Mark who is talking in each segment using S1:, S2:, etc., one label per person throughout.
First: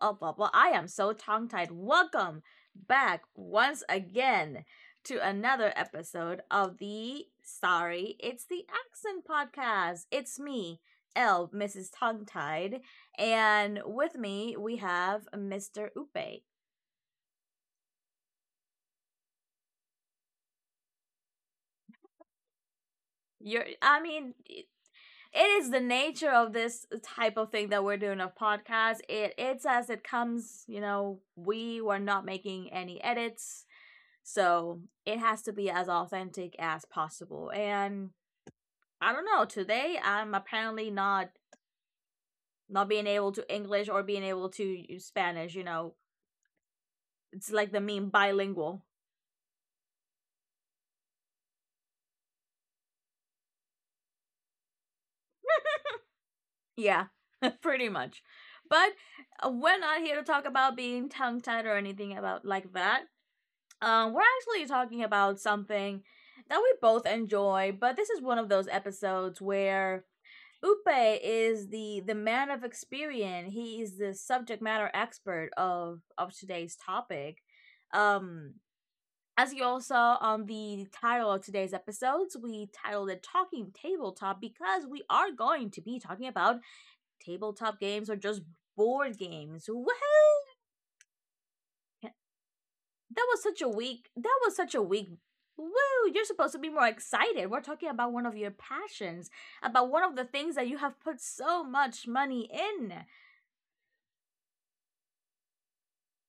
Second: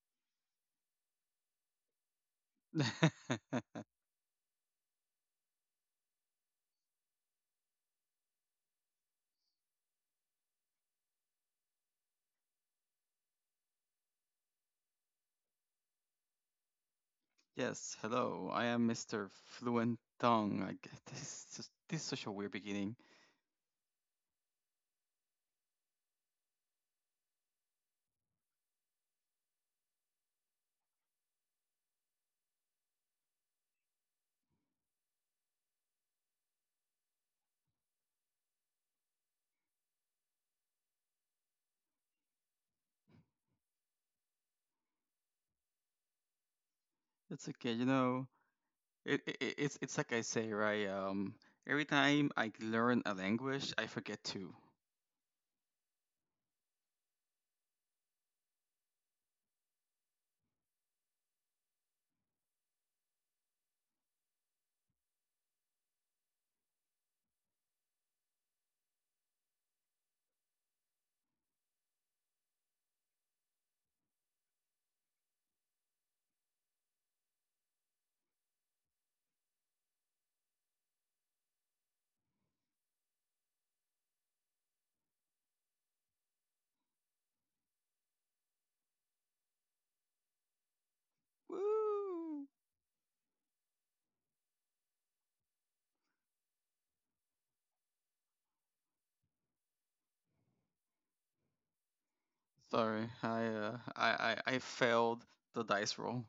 S1: I am so tongue tied. Welcome back once again to another episode of the Sorry, It's the Accent podcast. It's me, L, Mrs. Tongue Tied, and with me we have Mr. Upe.
S2: Yes, hello. I am Mr. Fluent Tongue. This is such a weird beginning.
S1: You're, I mean, it is the nature of this type of thing that we're doing of podcast. It's as it comes, you know, we were not making any edits. So it has to be as authentic as possible. And I don't know, today I'm apparently not being able to English or being able to use Spanish, you know.
S2: It's
S1: It's like
S2: okay,
S1: the
S2: you
S1: meme
S2: know.
S1: bilingual.
S2: It's like I say, right? Every time I learn a language, I forget to.
S1: Yeah, pretty much. But we're not here to talk about being tongue tied or anything about like that. We're actually talking about something that we both enjoy, but this is one of those episodes where Upe is the man of experience. He is the subject matter expert of today's topic. Um, as you all saw on the title of today's episodes, we titled it "Talking Tabletop" because we are going to be talking about tabletop games or just board games. Woohoo!
S2: Woo!
S1: That was such a weak that was such a weak woo. You're supposed to be more excited. We're talking about one of your passions, about one of the things that you have put so much money in.
S2: Sorry, I failed the dice roll.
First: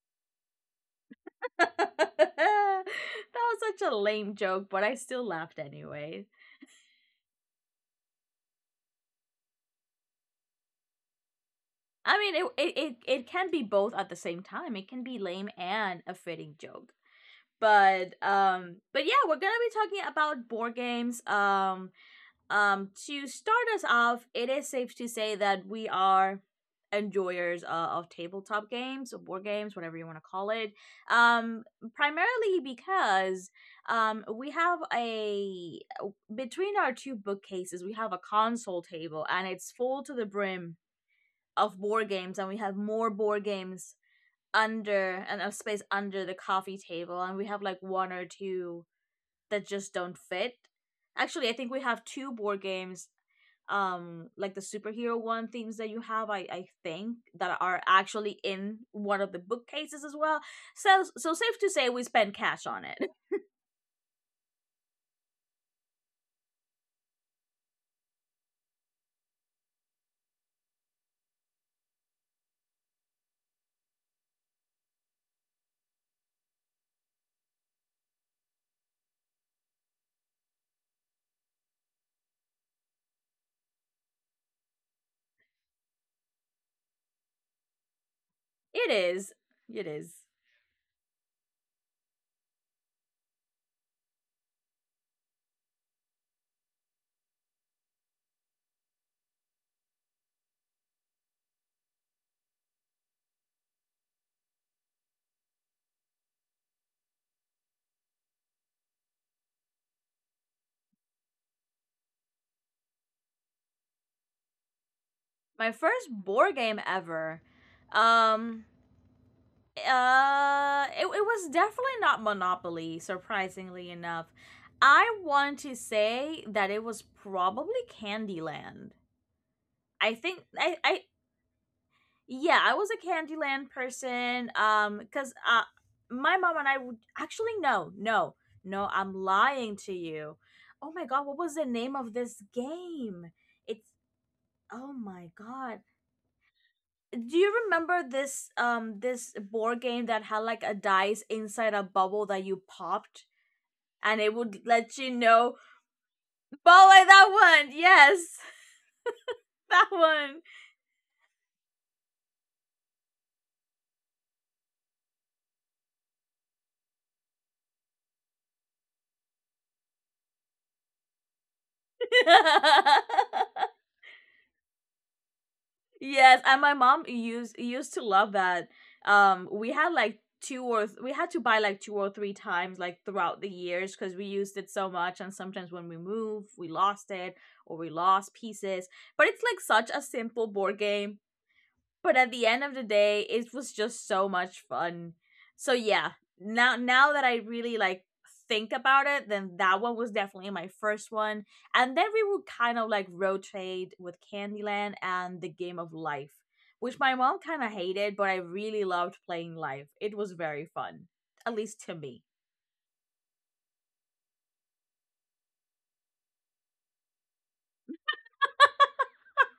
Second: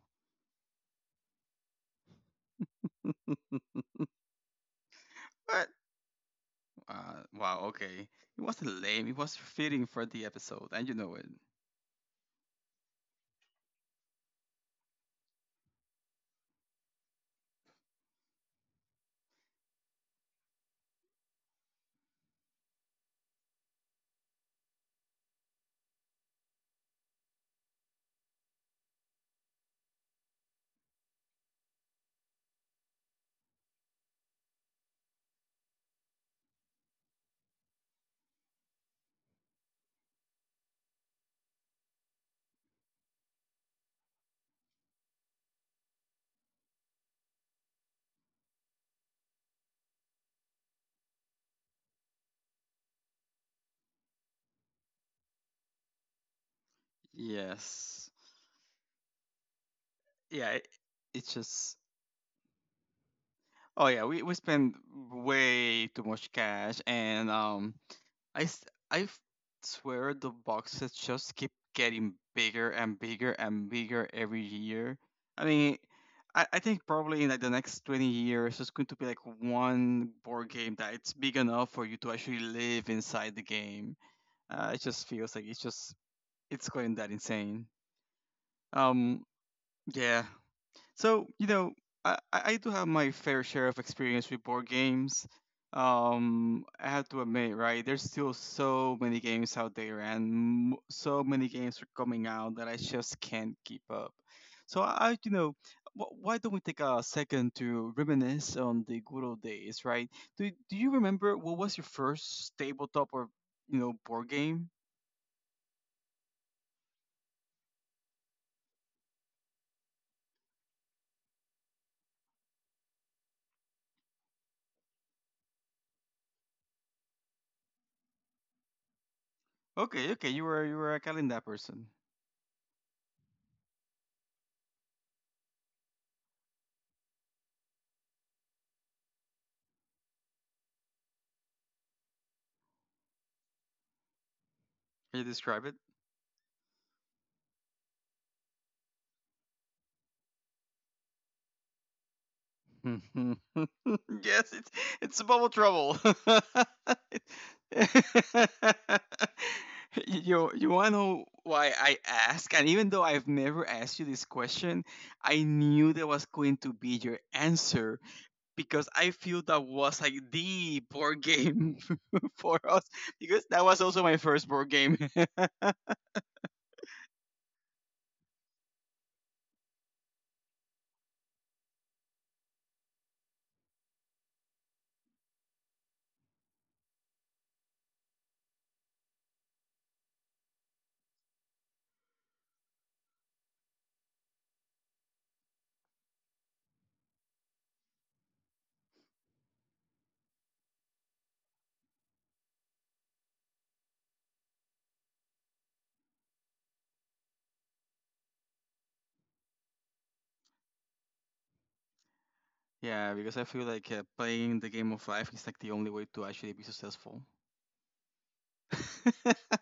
S1: That was such a lame joke, but I still laughed
S2: What?
S1: anyway.
S2: Wow. Okay, it wasn't lame. It was fitting for the episode, and you know it.
S1: I mean it can be both at the same time. It can be lame and a fitting joke. But yeah, we're gonna be talking about board games. To start us off, it is safe to say that we are enjoyers of tabletop games, or board games, whatever you want to call it. Um, Primarily because we have a, between our two bookcases, we have a console table, and it's full to the brim of board games, and we have more board games under, and a space under the coffee table, and we have like one or two that just don't fit. Actually, I think we have two board games, like the superhero one themes that you have. I think that are
S2: Yes.
S1: actually in one of the bookcases as well.
S2: Yeah. It,
S1: So
S2: it's
S1: so safe to
S2: just
S1: say we spend cash on it.
S2: Oh yeah, we spend way too much cash, and I s- I f- swear the boxes just keep getting bigger and bigger and bigger every year. I mean, I think probably in like the next 20 years, there's going to be like one board game that it's big enough for you to actually live inside the game. It just feels like it's going that insane.
S1: It
S2: Um,
S1: is. It is.
S2: yeah. So you know, I do have my fair share of experience with board games. I have to admit, right? There's still so many games out there, and so many games are coming out that I just can't keep up. So I you know, wh- why don't we take a second to reminisce on the good old days, right? Do you remember what was your first tabletop or you know board game?
S1: My first board game ever. Um it was definitely not Monopoly, surprisingly enough. I want to say that it was probably Candyland.
S2: Okay,
S1: I
S2: okay,
S1: think
S2: you were a
S1: I
S2: calendar person.
S1: yeah, I was a Candyland person cuz my mom and I would actually, no, no. No, I'm lying to you. Oh my god, what was the name of this game? It's, oh
S2: Can you
S1: my
S2: describe it?
S1: god. Do you remember this this board game that had like a dice inside a bubble that you popped,
S2: Mhm.
S1: and it
S2: Yes,
S1: would
S2: it's
S1: let you
S2: it's bubble
S1: know,
S2: trouble.
S1: ball like that one? Yes, that one.
S2: You wanna know why I ask? And even though I've never asked you this question, I knew that was going to be your answer because I feel that was like the board game for us because that was also my first board game.
S1: Yes, and my mom used to love that. We had like we had to buy like two or three times like throughout the years because we used it so much, and sometimes when we moved we lost it, or we lost pieces. But it's like such a simple board game, but at the end of the day it was just so much fun. So yeah, now that I really like think about it, then that one was definitely my first one. And then we would kind of like rotate with Candyland and the Game of Life, which my mom kind of hated, but I really loved playing Life. It was very fun, at least to me.
S2: Yeah, because I feel like playing the game of life is like the only way to actually be successful.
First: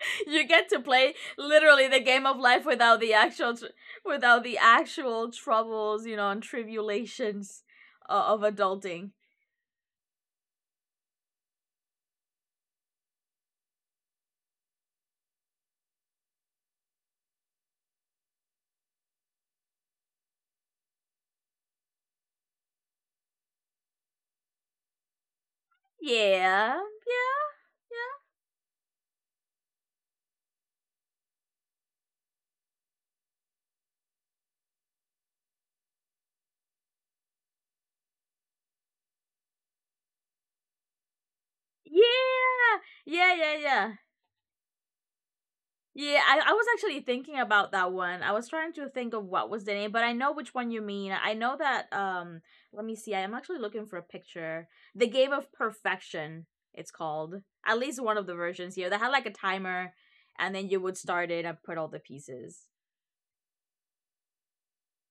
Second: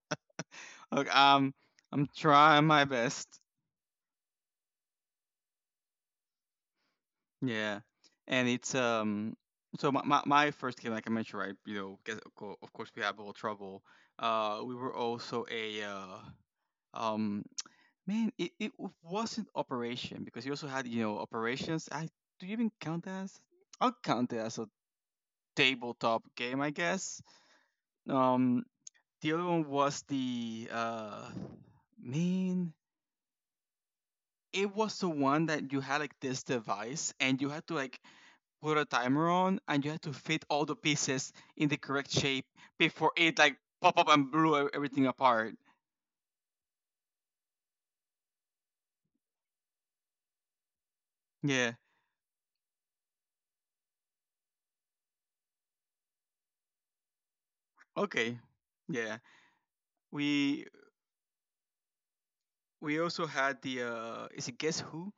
S1: You get to
S2: Look,
S1: play literally the
S2: I'm
S1: game of life
S2: trying my
S1: without the
S2: best.
S1: without the actual troubles, you know, and tribulations
S2: Yeah,
S1: of
S2: and it's
S1: adulting.
S2: so my first game, like I mentioned, right? You know, of course we had a little trouble. We were also a um, man, it wasn't operation because you also had you know operations. I do you even count that as? I'll count it as a tabletop game, I
S1: Yeah,
S2: guess.
S1: yeah,
S2: Um, the other one was the man. It was the one that you had like this device and you had to like put a timer on and you had to fit all the pieces in the correct shape
S1: yeah,
S2: before it
S1: yeah,
S2: like
S1: yeah, yeah.
S2: pop
S1: Yeah,
S2: up and everything apart.
S1: yeah, I was actually thinking about that one. I was trying to think of what was the name, but I know which one you mean. I know
S2: Yeah.
S1: that, let me see. I am actually looking for a picture. The Game of Perfection, it's called. At least one of
S2: Okay.
S1: the versions here. They had
S2: Yeah.
S1: like a timer, and
S2: We
S1: then you would start it and put all the pieces.
S2: we also had the is it Guess Who?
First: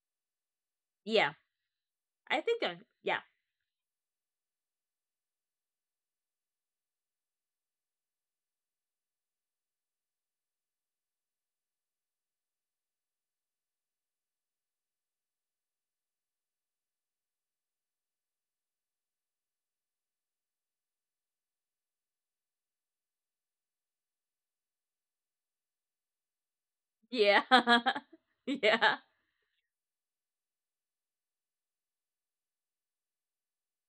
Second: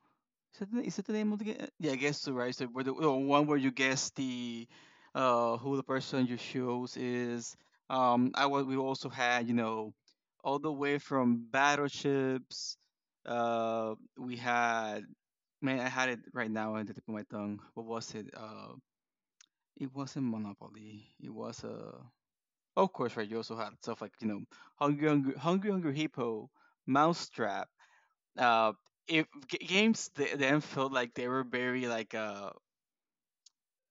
S2: Is that the name
S1: Yeah.
S2: of the game? Yeah, Guess Who,
S1: I
S2: right?
S1: think I,
S2: The
S1: yeah.
S2: one where you guess the who the person you chose is. I was we also had, you know, all the way from battleships we had. Man, I had it right now on the tip of my tongue. What was it? It wasn't Monopoly. It was oh, of course, right. You also had stuff like you know, Hungry Hungry Hippo, Mousetrap.
S1: Yeah.
S2: Uh,
S1: Yeah.
S2: if g- games th- Then felt like they were very like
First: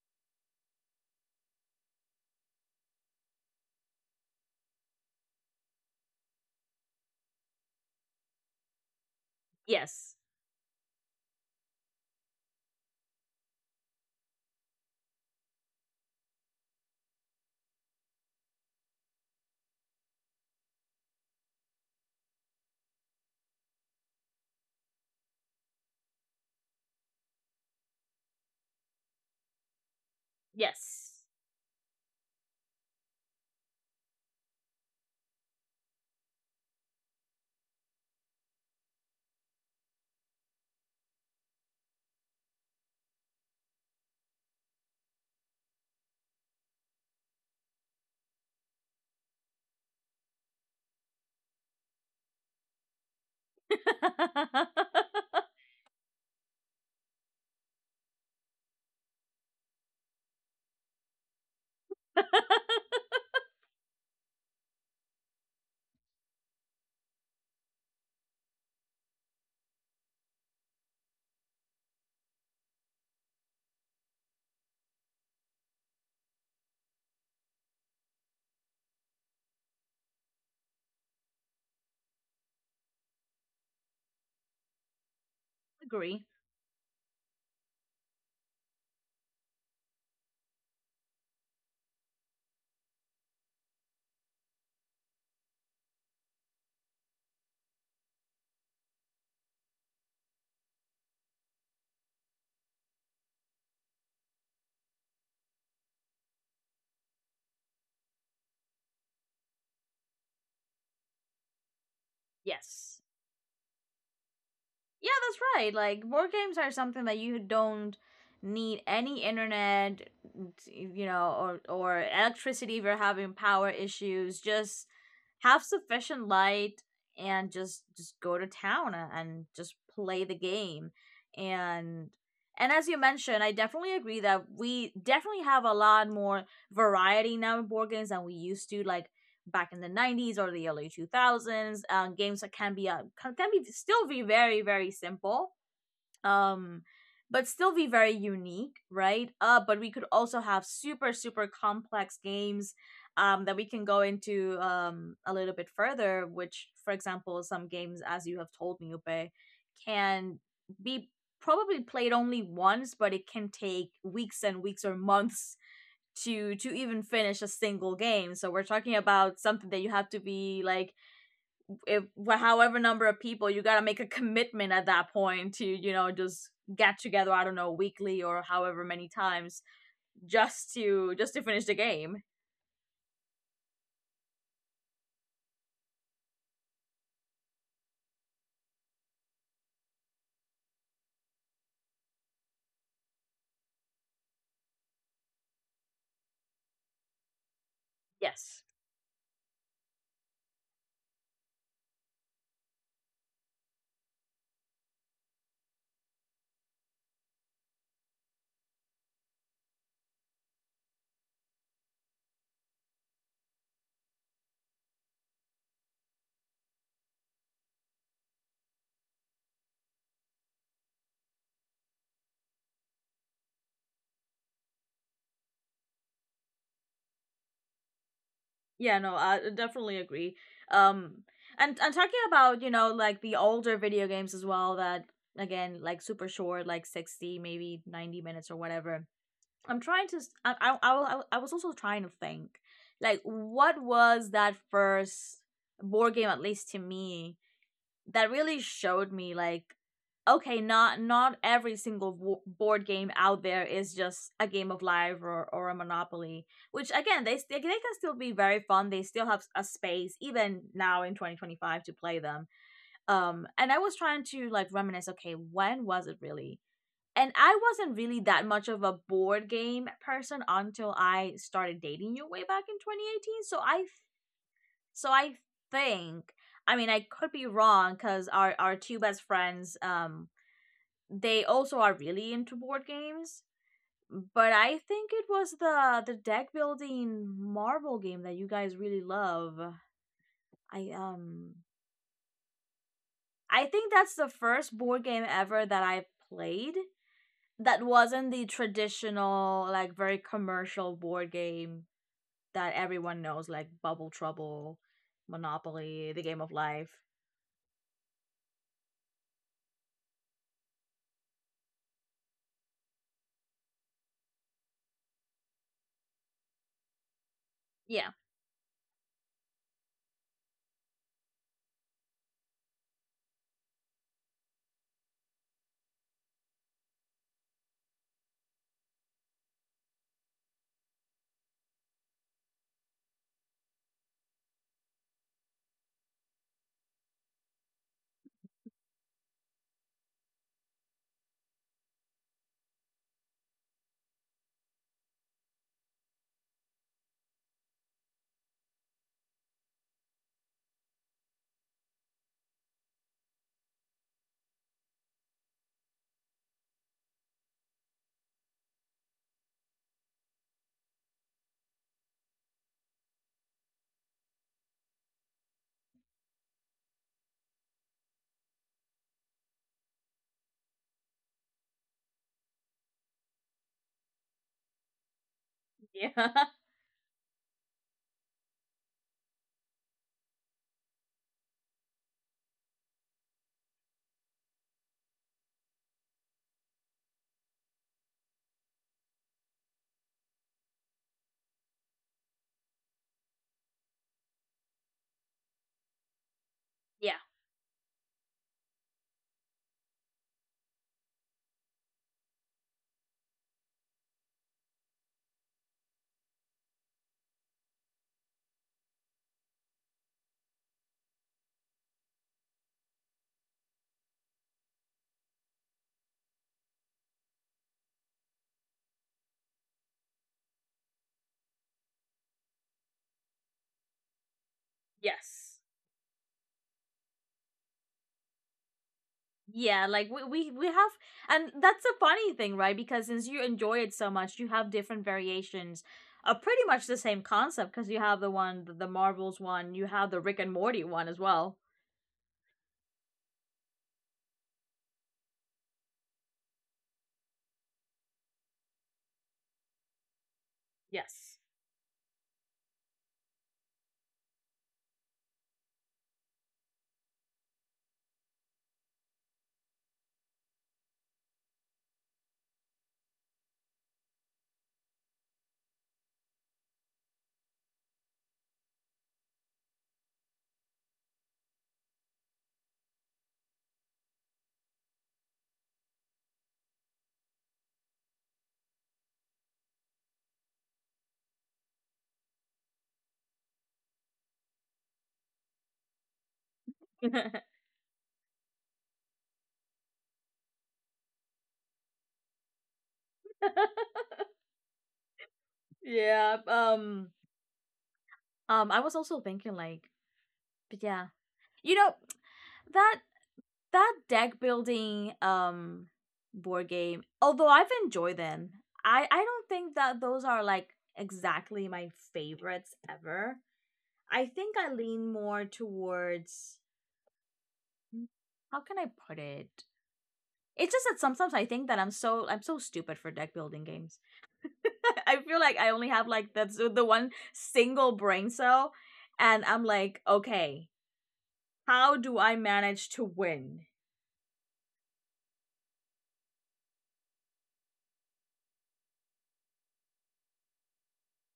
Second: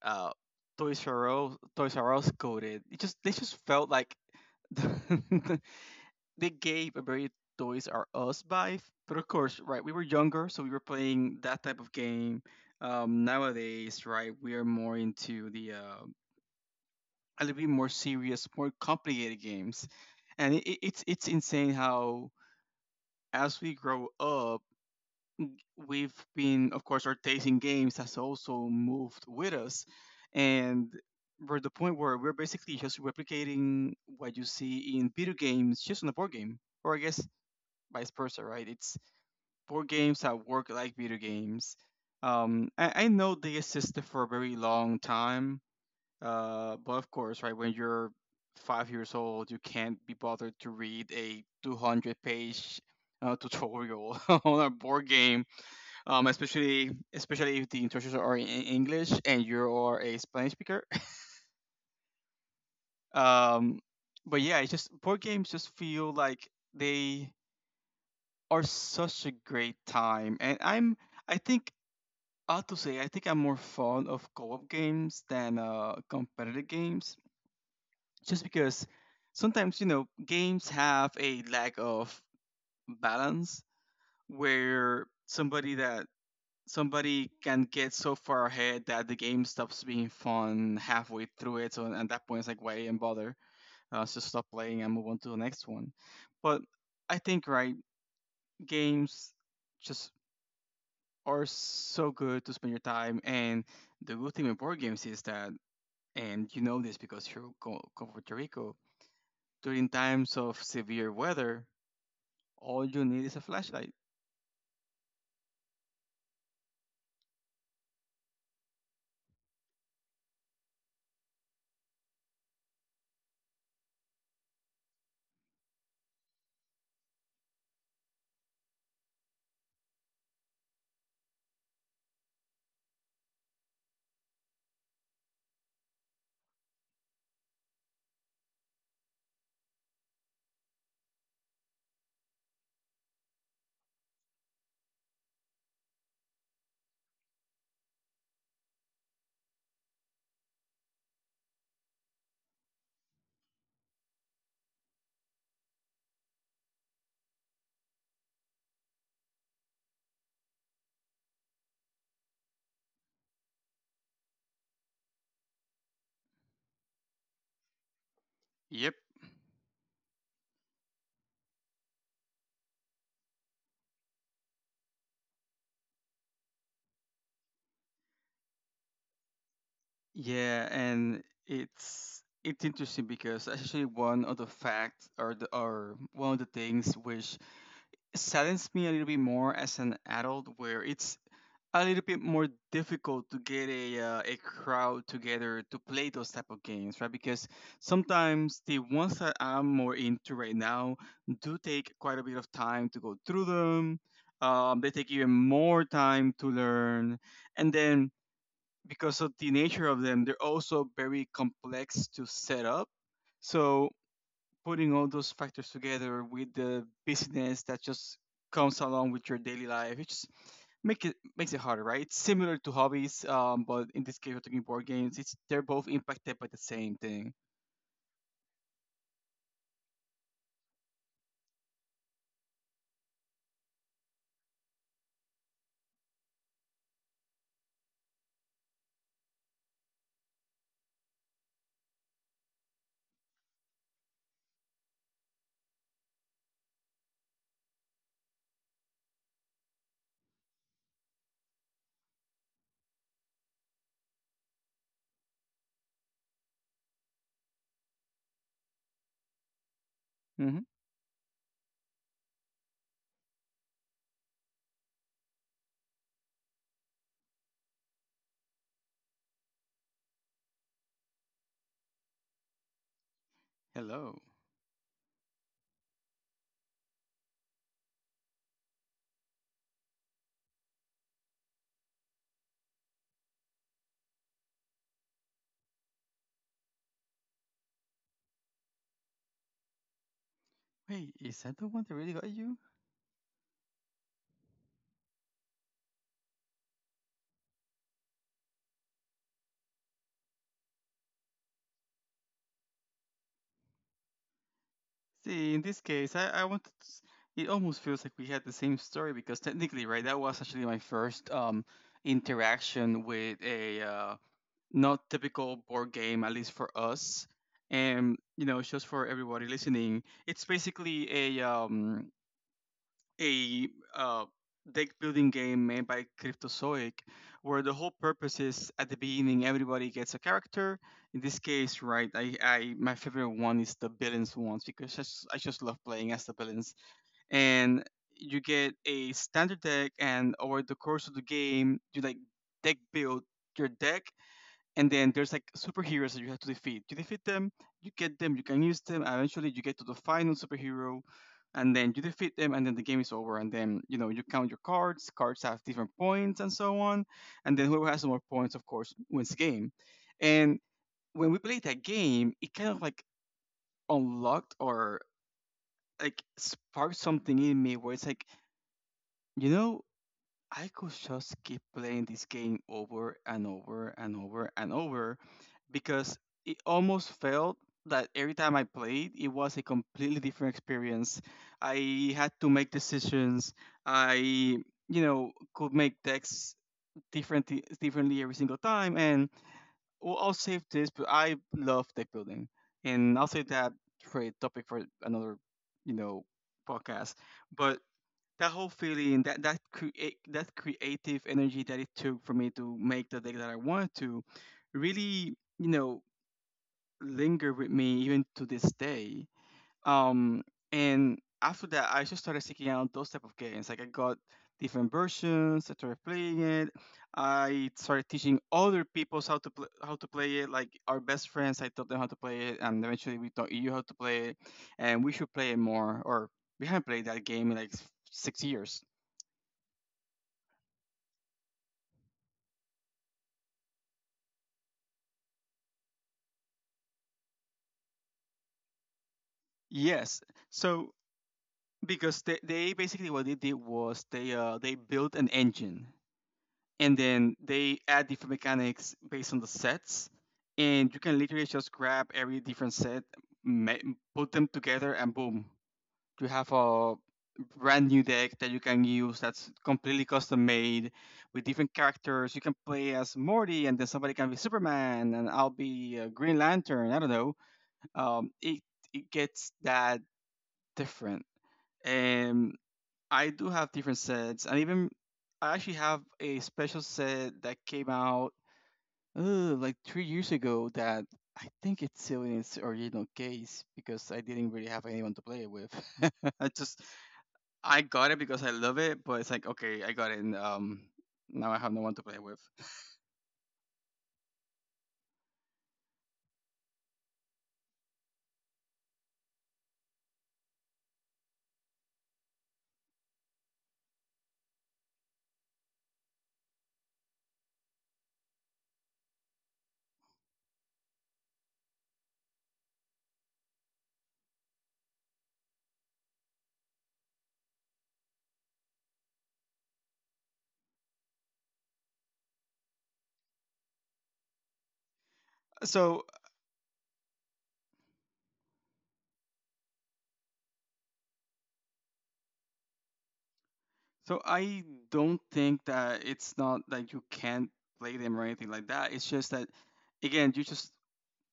S2: uh Toys R Us coded. It just They just felt like they gave a very Toys R Us vibe. But of course, right, we were
S1: Yes.
S2: younger, so we were playing that type of game. Nowadays, right, we are more into the a little bit more serious, more complicated games, and it's insane how as we grow up, we've been, of course, our taste in games has also moved with us, and
S1: Yes.
S2: we're at the point where we're basically just replicating what you see in video games, just on a board game, or I guess vice versa, right? It's board games that work like video games. I know they existed for a very long time, but of course, right when you're 5 years old, you can't be bothered to read a 200-page tutorial on a board game, especially if the instructions are in English and you are a Spanish speaker. Um, but yeah, it's just board games just feel like they are such a great time, and I'm I think I have to say, I think I'm more fond of co-op games than competitive games, just because sometimes you know games have a lack of balance where
S1: Agree.
S2: somebody can get so far ahead that the game stops being fun halfway through it. So at that point, it's like, why even bother? Let's just stop playing and move on to the next one. But I think right games just are so good to spend your time, and the good thing with board games is that. And you know this because you come from Puerto Rico. During times of severe weather, all
S1: Yes.
S2: you need is a flashlight.
S1: Yeah, that's right. Like board games are something that you don't need any internet, you know, or electricity if you're having power issues. Just have sufficient light and just go to town and just play the game. And and as you mentioned, I definitely agree that we definitely have a lot more variety now in board games than we used to. Like back in the 90s or the early 2000s, games that can be can be still be very simple, um but still be very unique, right? But we could also have super super complex games, that we can go into a little bit further, which, for example, some games, as you have told me, Upe, can be probably played only once, but it can take weeks and weeks or months to even finish a single game. So we're talking
S2: Yep.
S1: about something that you have to be like, if however number of people, you got to make a commitment at that point to, you know, just get together, I don't know, weekly or however many times
S2: Yeah,
S1: just to
S2: and
S1: just to finish the game.
S2: it's interesting because actually one of the facts, or or one of the things which saddens me a little bit more as an adult, where it's a little bit more difficult to get a crowd together to play those type of games, right? Because
S1: Yes.
S2: sometimes the ones that I'm more into right now do take quite a bit of time to go through them. They take even more time to learn, and then because of the nature of them, they're also very complex to set up. So putting all those factors together with the busyness that just comes along with your daily life, it makes it harder, right? It's similar to hobbies, but in this case, we're talking board games. It's they're both impacted by the same thing.
S1: Yeah, no, I definitely agree. um and talking about, you know, like the older video games as well, that again, like super short, like 60, maybe 90 minutes or whatever. I'm trying to. I I was also trying to think, like, what was that first board game, at least to me, that really showed me, like, okay, not every single board game out there is just a Game of Life or a Monopoly. Which again, they can still be very fun. They still have a space even
S2: Hmm.
S1: now in 2025 to play them. And I was trying to like reminisce. Okay, when was it really? And I wasn't really that much of a board game person until I started dating you way back in 2018. So I
S2: Hello.
S1: so I think, I mean, I could be wrong, cuz our two best friends, they also are really into board games, but I think it was the deck building marble game that you guys really love. I
S2: Wait, is
S1: um
S2: that the one that really got you?
S1: I think that's the first board game ever that I played that wasn't the traditional like very commercial board game that everyone knows, like Bubble Trouble,
S2: See, in this
S1: Monopoly,
S2: case,
S1: The Game
S2: I
S1: of
S2: wanted. To,
S1: Life.
S2: s- it almost feels like we had the same story because technically, right, that was actually my first interaction with a not typical board game, at least for us.
S1: Yeah.
S2: And you know, just for everybody listening, it's basically a a uh, deck building game made by Cryptozoic, where the whole purpose is at the beginning everybody gets a character. In this case, right, I my favorite one is the villains ones because I just love playing as the villains. And you get a standard deck, and over the course of the game, you like deck build your deck, and then there's like superheroes that you have to defeat. You defeat them, you get them, you can use them. And Eventually, you get to the final superhero, and then you defeat them, and then the game is over. And then you know you count your cards. Cards have different points, and so on. And then whoever has more points, of course, wins the game. And when we played that game, it kind of like unlocked or like sparked something in me where it's like, you know, I could just keep playing this game over and over and over and over
S1: Yeah.
S2: because it almost felt that every time I played, it was a completely different experience. I had to make decisions. I, you know, could make decks different differently every single time. And well, I'll save this, but I love deck building, and I'll save that for a topic for another, you know,
S1: Yeah.
S2: podcast. But that whole feeling, that creative energy that it took for me to make the deck that I wanted to really you know linger with me even to this day, um, and after that I just started seeking out those type of games. Like I got different versions, I started playing it, I started teaching other people how to play it, like our best friends. I taught them how to play it, and eventually we taught you how to play it, and we should play
S1: Yes.
S2: it more, or we haven't played that game in like 6 years.
S1: Yeah, like we have, and that's a funny thing, right? Because since you enjoy it so much, you have different variations of pretty much the same concept, because you have the one, the Marvels one, you have the
S2: Yes.
S1: Rick and Morty
S2: So
S1: one as well.
S2: they basically what they did was they built an engine, and then they add different mechanics based on the sets, and you can
S1: Yes.
S2: literally just grab every different set, ma- put them together and boom, you have a brand new deck that you can use that's completely custom made with different characters. You can play as Morty and then somebody can be Superman, and I'll be Green Lantern. I don't know. Um, it it gets that different, and I do have different sets, and even I actually have a special set that came out like 3 years ago that I think it's still in its original case because I didn't really have anyone to play it with. I just I got it because I love it, but it's like okay, I got it, and now I have no one to play it with.
S1: Yeah. I was also thinking like, but yeah, you know, that that deck building board game, although I've enjoyed them, I don't think that those are like exactly my favorites ever. I think I lean more towards, hmm, how can I put it? It's just that sometimes I think that I'm so stupid for deck building games. I feel like I only have
S2: So
S1: like that's the one single brain cell, and I'm like, okay, how do I manage to win?
S2: so I don't think that it's not that you can't play them or anything like that. It's just that again, you just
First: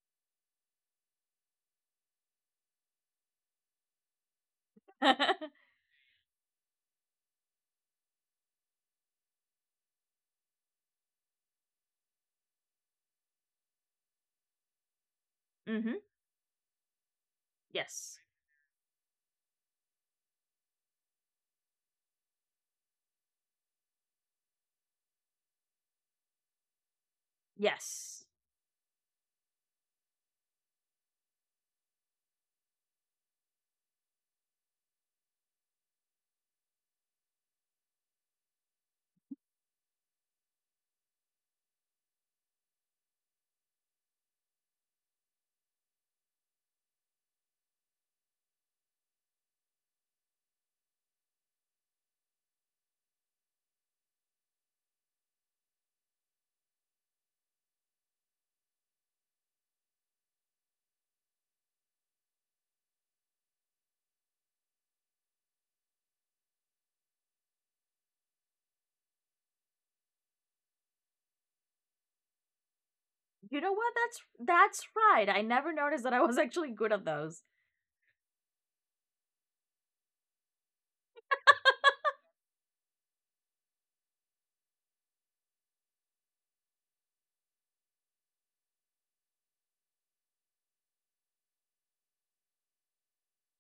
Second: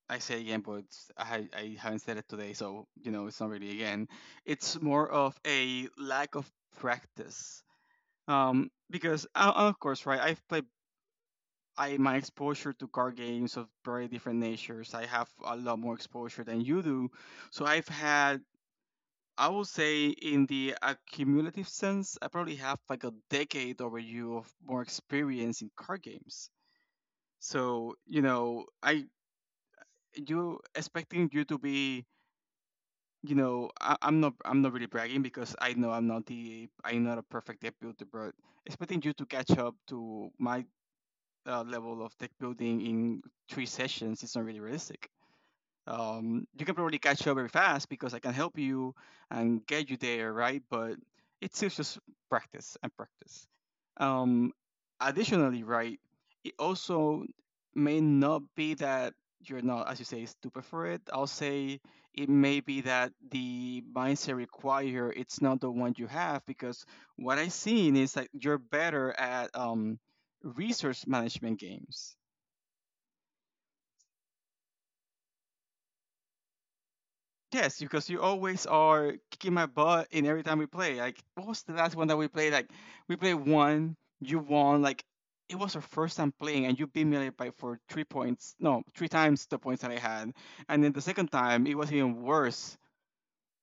S2: I say again, but I haven't said it today, so you know it's not really again. It's more of a lack of practice. Because of course, right? I've played. I My exposure to card games of very different natures. I have a lot more
S1: Mhm.
S2: exposure than you do, so I've
S1: Yes.
S2: had. I would say, in the accumulative sense, I probably have like a decade over you of more experience in card games. So you
S1: Yes.
S2: know, I you expecting you to be you know, I'm not really bragging because I know I'm not a perfect deck builder, but expecting you to catch up to my level of deck building in three sessions is not really realistic. You can probably catch up very fast because I can help you and get you there, right? But it's still just practice and practice. Um, Additionally, right, it also may not be that you're not, as you say, stupid for it. I'll say it may be that the mindset required it's not the one you have because what I've seen is that you're better at resource management games.
S1: You know what? That's right. I never noticed that I was actually good at those.
S2: Yes, because you always are kicking my butt in every time we play. Like, what was the last one that we played? Like, we played one, you won. Like, it was our first time playing, and you beat me like, by for 3 points. No, 3 times the points that I had. And then the second time, it was even worse.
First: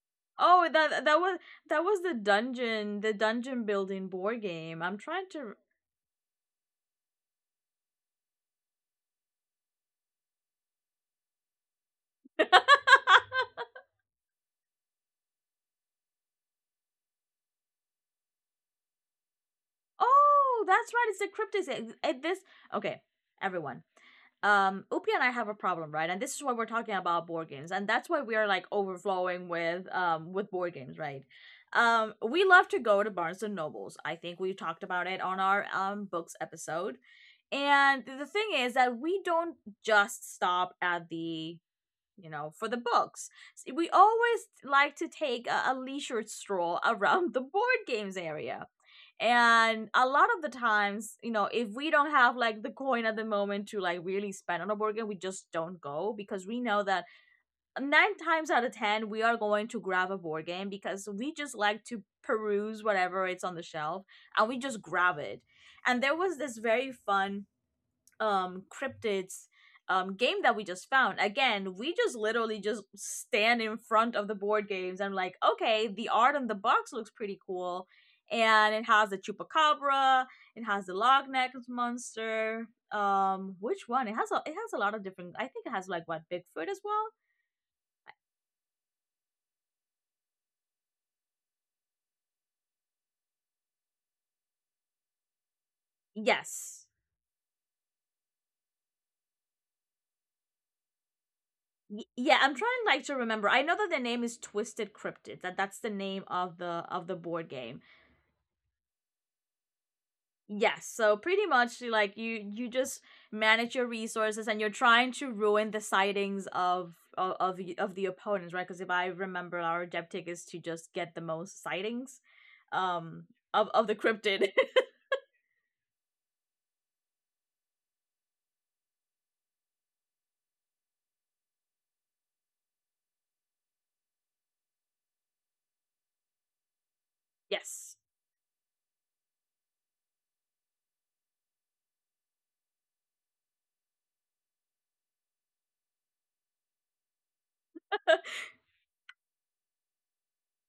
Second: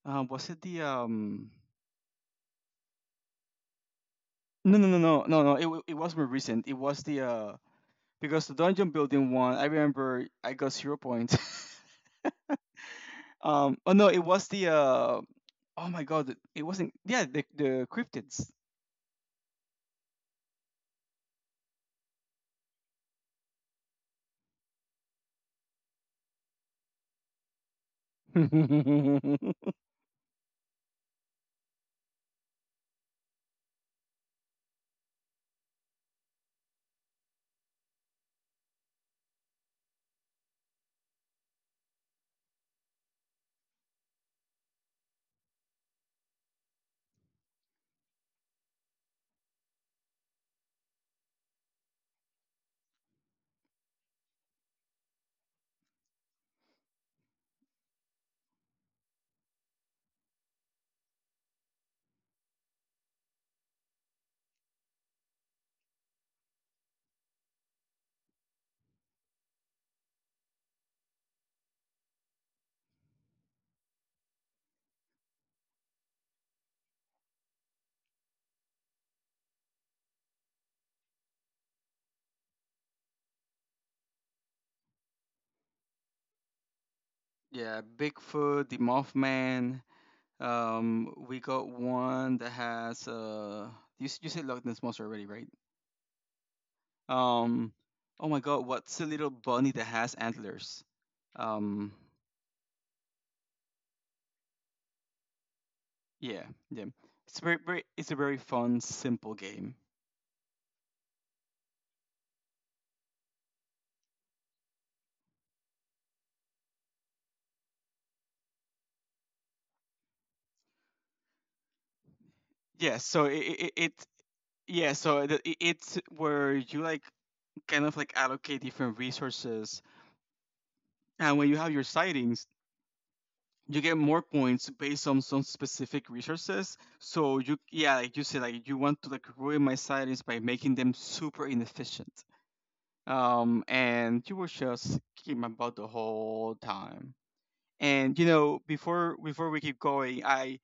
S2: Was it
S1: Oh,
S2: the
S1: that
S2: um?
S1: that was the dungeon building board
S2: No,
S1: game.
S2: no, no,
S1: I'm
S2: no,
S1: trying
S2: no,
S1: to.
S2: no. It it was more recent. It was the because the dungeon building one. I remember I got 0 points. Oh no, it was the Oh my God, it wasn't. Yeah, the cryptids.
S1: Oh, that's right. It's the cryptids. It- this okay, everyone. Upi and I have a problem, right? And this is why we're talking about board games, and that's why we are like overflowing with board games, right? We love to go to Barnes and Nobles. I think we talked about it on our books episode. And the thing is that we don't just stop at the, you know, for the books. We always like to take a leisure stroll around the board games area. And a lot of the times, you know, if we don't have like the coin at the moment to like really spend on a board game, we just don't go, because we know that nine times out of ten, we are going to grab a board game because we just like to peruse whatever it's on the shelf and we just grab it. And there was this very fun cryptids game that we just found. Again, we just literally just stand in front of the board games and like, okay, the art on the box looks pretty cool, and it has the chupacabra, it has the log neck monster, which one, it has a lot of different, I think it has like what, bigfoot as well?
S2: Yeah, Bigfoot, the Mothman. We got one that has you you said Loch Ness monster already, right?
S1: Yes.
S2: Um, oh my God, what's the little bunny that has antlers? Um,
S1: Yeah, I'm trying like to remember. I know that the name is Twisted Cryptid, that's the name
S2: yeah,
S1: of the
S2: yeah.
S1: of the
S2: It's
S1: board
S2: very,
S1: game.
S2: very it's a very fun, simple game.
S1: Yes, so pretty much you like you just manage your resources and you're trying to ruin the sightings of the opponents, right? Because if I remember, our objective is to just get the most sightings,
S2: Yeah,
S1: um,
S2: so it
S1: of
S2: it,
S1: of the
S2: it
S1: cryptid.
S2: yeah, so it's where you like kind of like allocate different resources, and when you have your sightings, you get more points based on some specific resources. So you
S1: Yes.
S2: yeah, like you said, like you want to like ruin my silence by making them super inefficient. And you were just keeping about the whole time. And you know, before we keep going, I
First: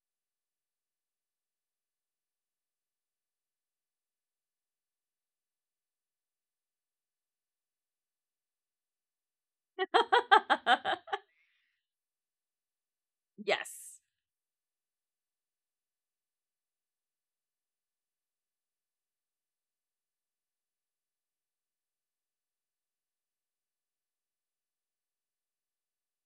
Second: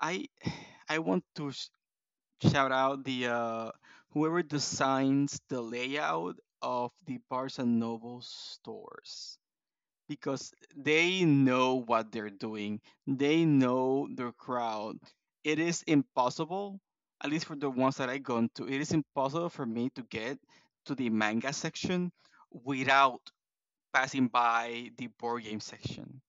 S2: I I want to shout out the whoever designs the layout of the Barnes and Noble stores because they know what they're doing. They
S1: Yes,
S2: know their crowd. It is impossible, at least for the ones that I gone to, it is impossible for me to get to the manga section without passing by the board game section.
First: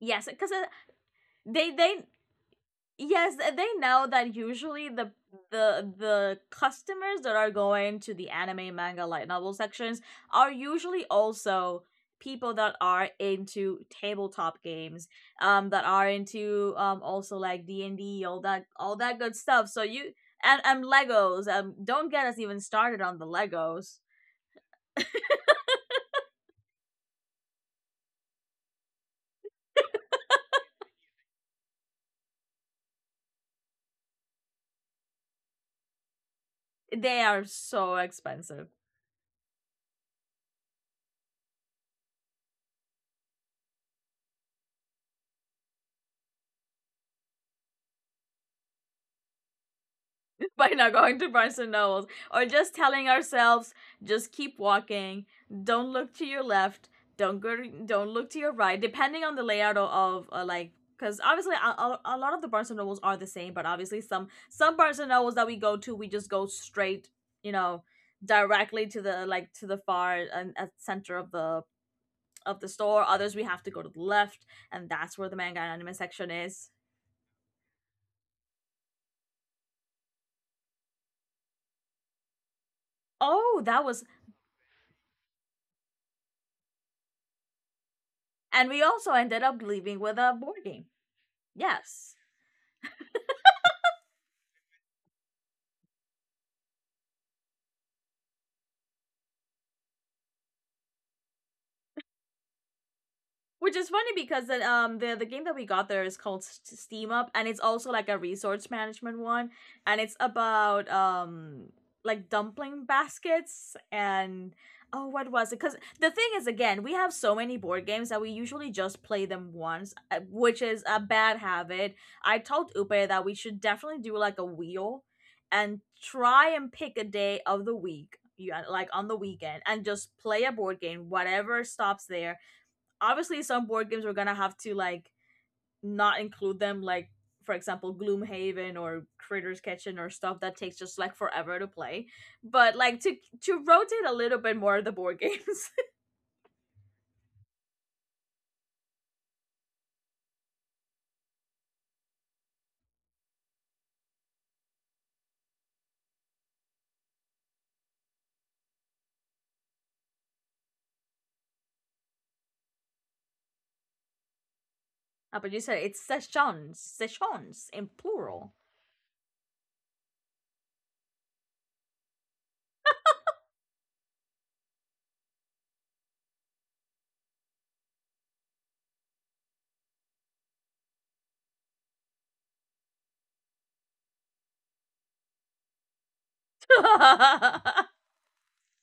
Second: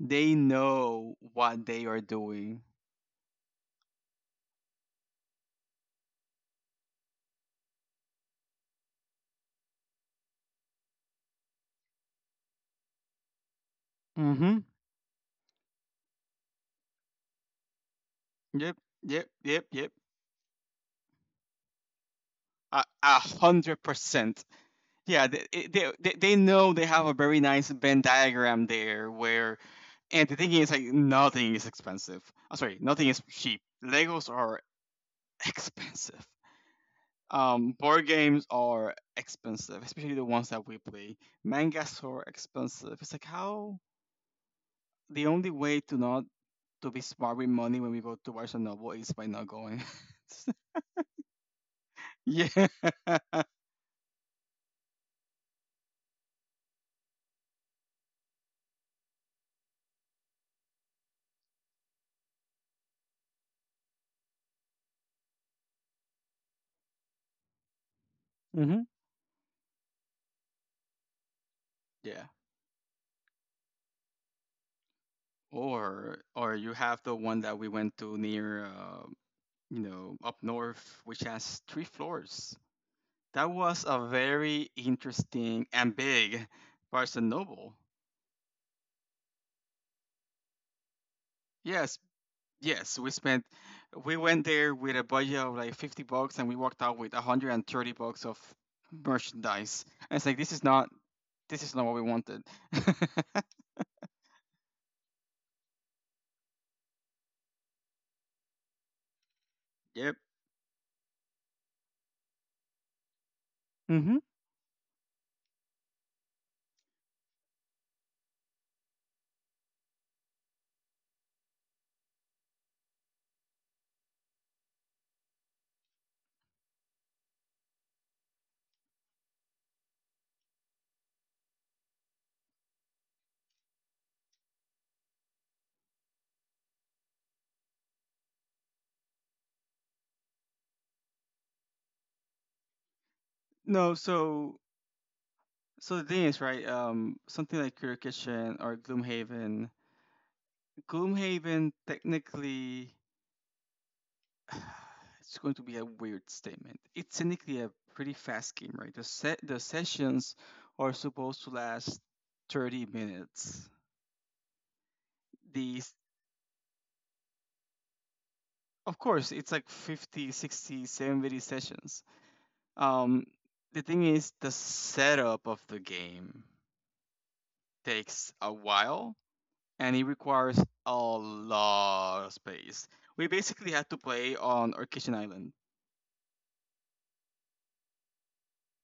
S1: yes, because
S2: know what they
S1: they
S2: are doing.
S1: yes, and they know that usually the customers that are going to the anime, manga, light novel sections are usually also people that are into tabletop
S2: Mm-hmm.
S1: games, that are into also like D and D, all that
S2: Yep. Yep.
S1: good
S2: Yep.
S1: stuff. So
S2: Yep.
S1: you and Legos. Don't get us even
S2: A
S1: started on
S2: a
S1: the
S2: hundred
S1: Legos.
S2: percent. Yeah, they know they have a very nice Venn diagram there where And the thing is, like, nothing is expensive. I'm sorry, nothing is cheap. Legos are expensive.
S1: They are so
S2: Board games
S1: expensive.
S2: are expensive, especially the ones that we play. Mangas are expensive. It's like how the only way to not to be smart with money when we go to watch a novel is by not going.
S1: By not going to Barnes and Nobles or
S2: Yeah.
S1: just telling ourselves just keep walking, don't look to your left, don't go, don't look to your right, depending on the layout of, like, because obviously lot of the Barnes and Nobles are the same, but obviously some Barnes and Nobles that we go to, we just go straight, you know,
S2: Hmm.
S1: directly to the like to the far and at center of the
S2: Yeah.
S1: store. Others we have to go to the left, and that's where the manga and anime section
S2: Or
S1: is.
S2: you have the one that we went to near, you know, up north, which has 3 floors. That
S1: Oh, that
S2: was
S1: was,
S2: a very interesting and big Barnes& and Noble.
S1: and we also ended up leaving with a board game.
S2: Yes,
S1: Yes.
S2: yes, we went there with a budget of like 50 bucks and we walked out with 130 bucks of merchandise. And it's like this is not what we wanted.
S1: Which is funny because the the game that we got there is called Steam Up, and it's also like a resource management one, and
S2: Yep.
S1: it's about like dumpling baskets,
S2: Mhm.
S1: and oh what was it, cuz the thing is again, we have so many board games that we usually just play them once, which is a bad habit. I told Upe that we should definitely do like a wheel and try and pick a day of the week, you like on the weekend, and just play a board game whatever stops there. Obviously some board games we're gonna have to like not include them, like for example Gloomhaven or Critter's Kitchen, or stuff that takes just like forever to play, but like to
S2: No,
S1: rotate a little bit
S2: so
S1: more of the board games.
S2: so the thing is, right, something like Cure Kitchen or Gloomhaven. Gloomhaven technically it's going to be a weird statement. It's technically a pretty fast game, right? The sessions are supposed to last 30 minutes.
S1: Ah, but you said
S2: These
S1: it's sessions, sessions in plural.
S2: of course, it's like 50, 60, 70 sessions. Um the thing is the setup of the game takes a while and it requires a lot of space. We basically had to play on Orchid Island.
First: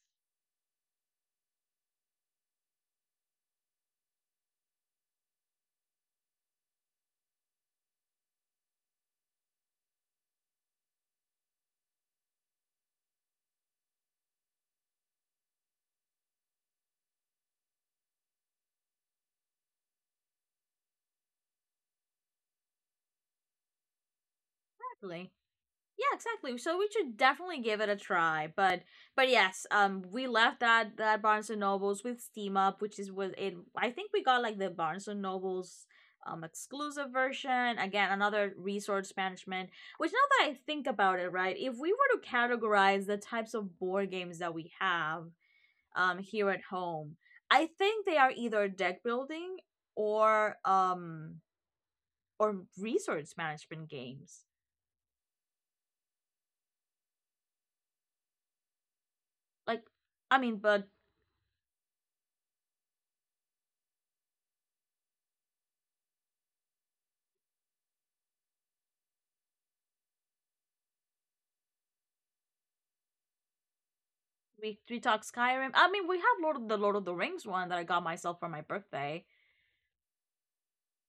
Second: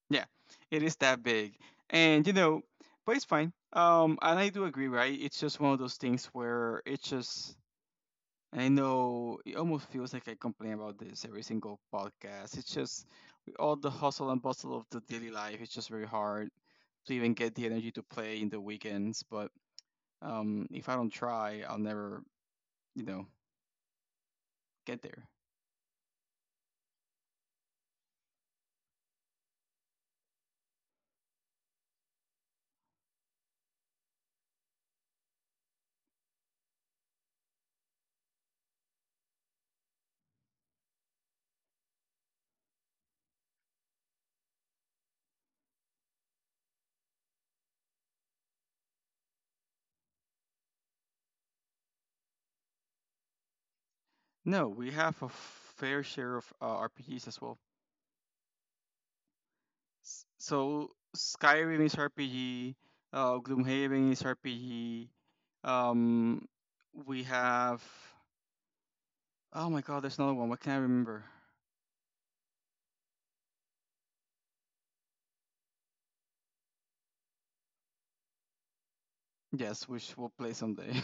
S2: Yeah, it is that big. And you know, but it's fine. And I do agree, right? It's just one of those things where it's just and I know it almost feels like I complain about this every single podcast. It's just with all the hustle and bustle of the daily life, it's just very hard to even get the energy to play in the weekends. But if I don't try, I'll never, you know, get there.
S1: Exactly. Yeah, exactly. So we should definitely give it a try. But yes, we left that that Barnes and Nobles with Steam Up, which is was it. I think we got like the Barnes and Nobles exclusive version. Again, another resource management. Which now that I think about it, right, if we were to categorize the types of board games that we have here at home, I think they are either deck building or um or resource management games.
S2: No, we have a fair share of RPGs as well.
S1: Like I mean, but
S2: So Skyrim is RPG, Gloomhaven is RPG. Um, we have oh my god, there's another one. What can I remember?
S1: we talked Skyrim. I mean, we have Lord of the Rings one that I got myself for my birthday.
S2: Yes, which we'll play someday.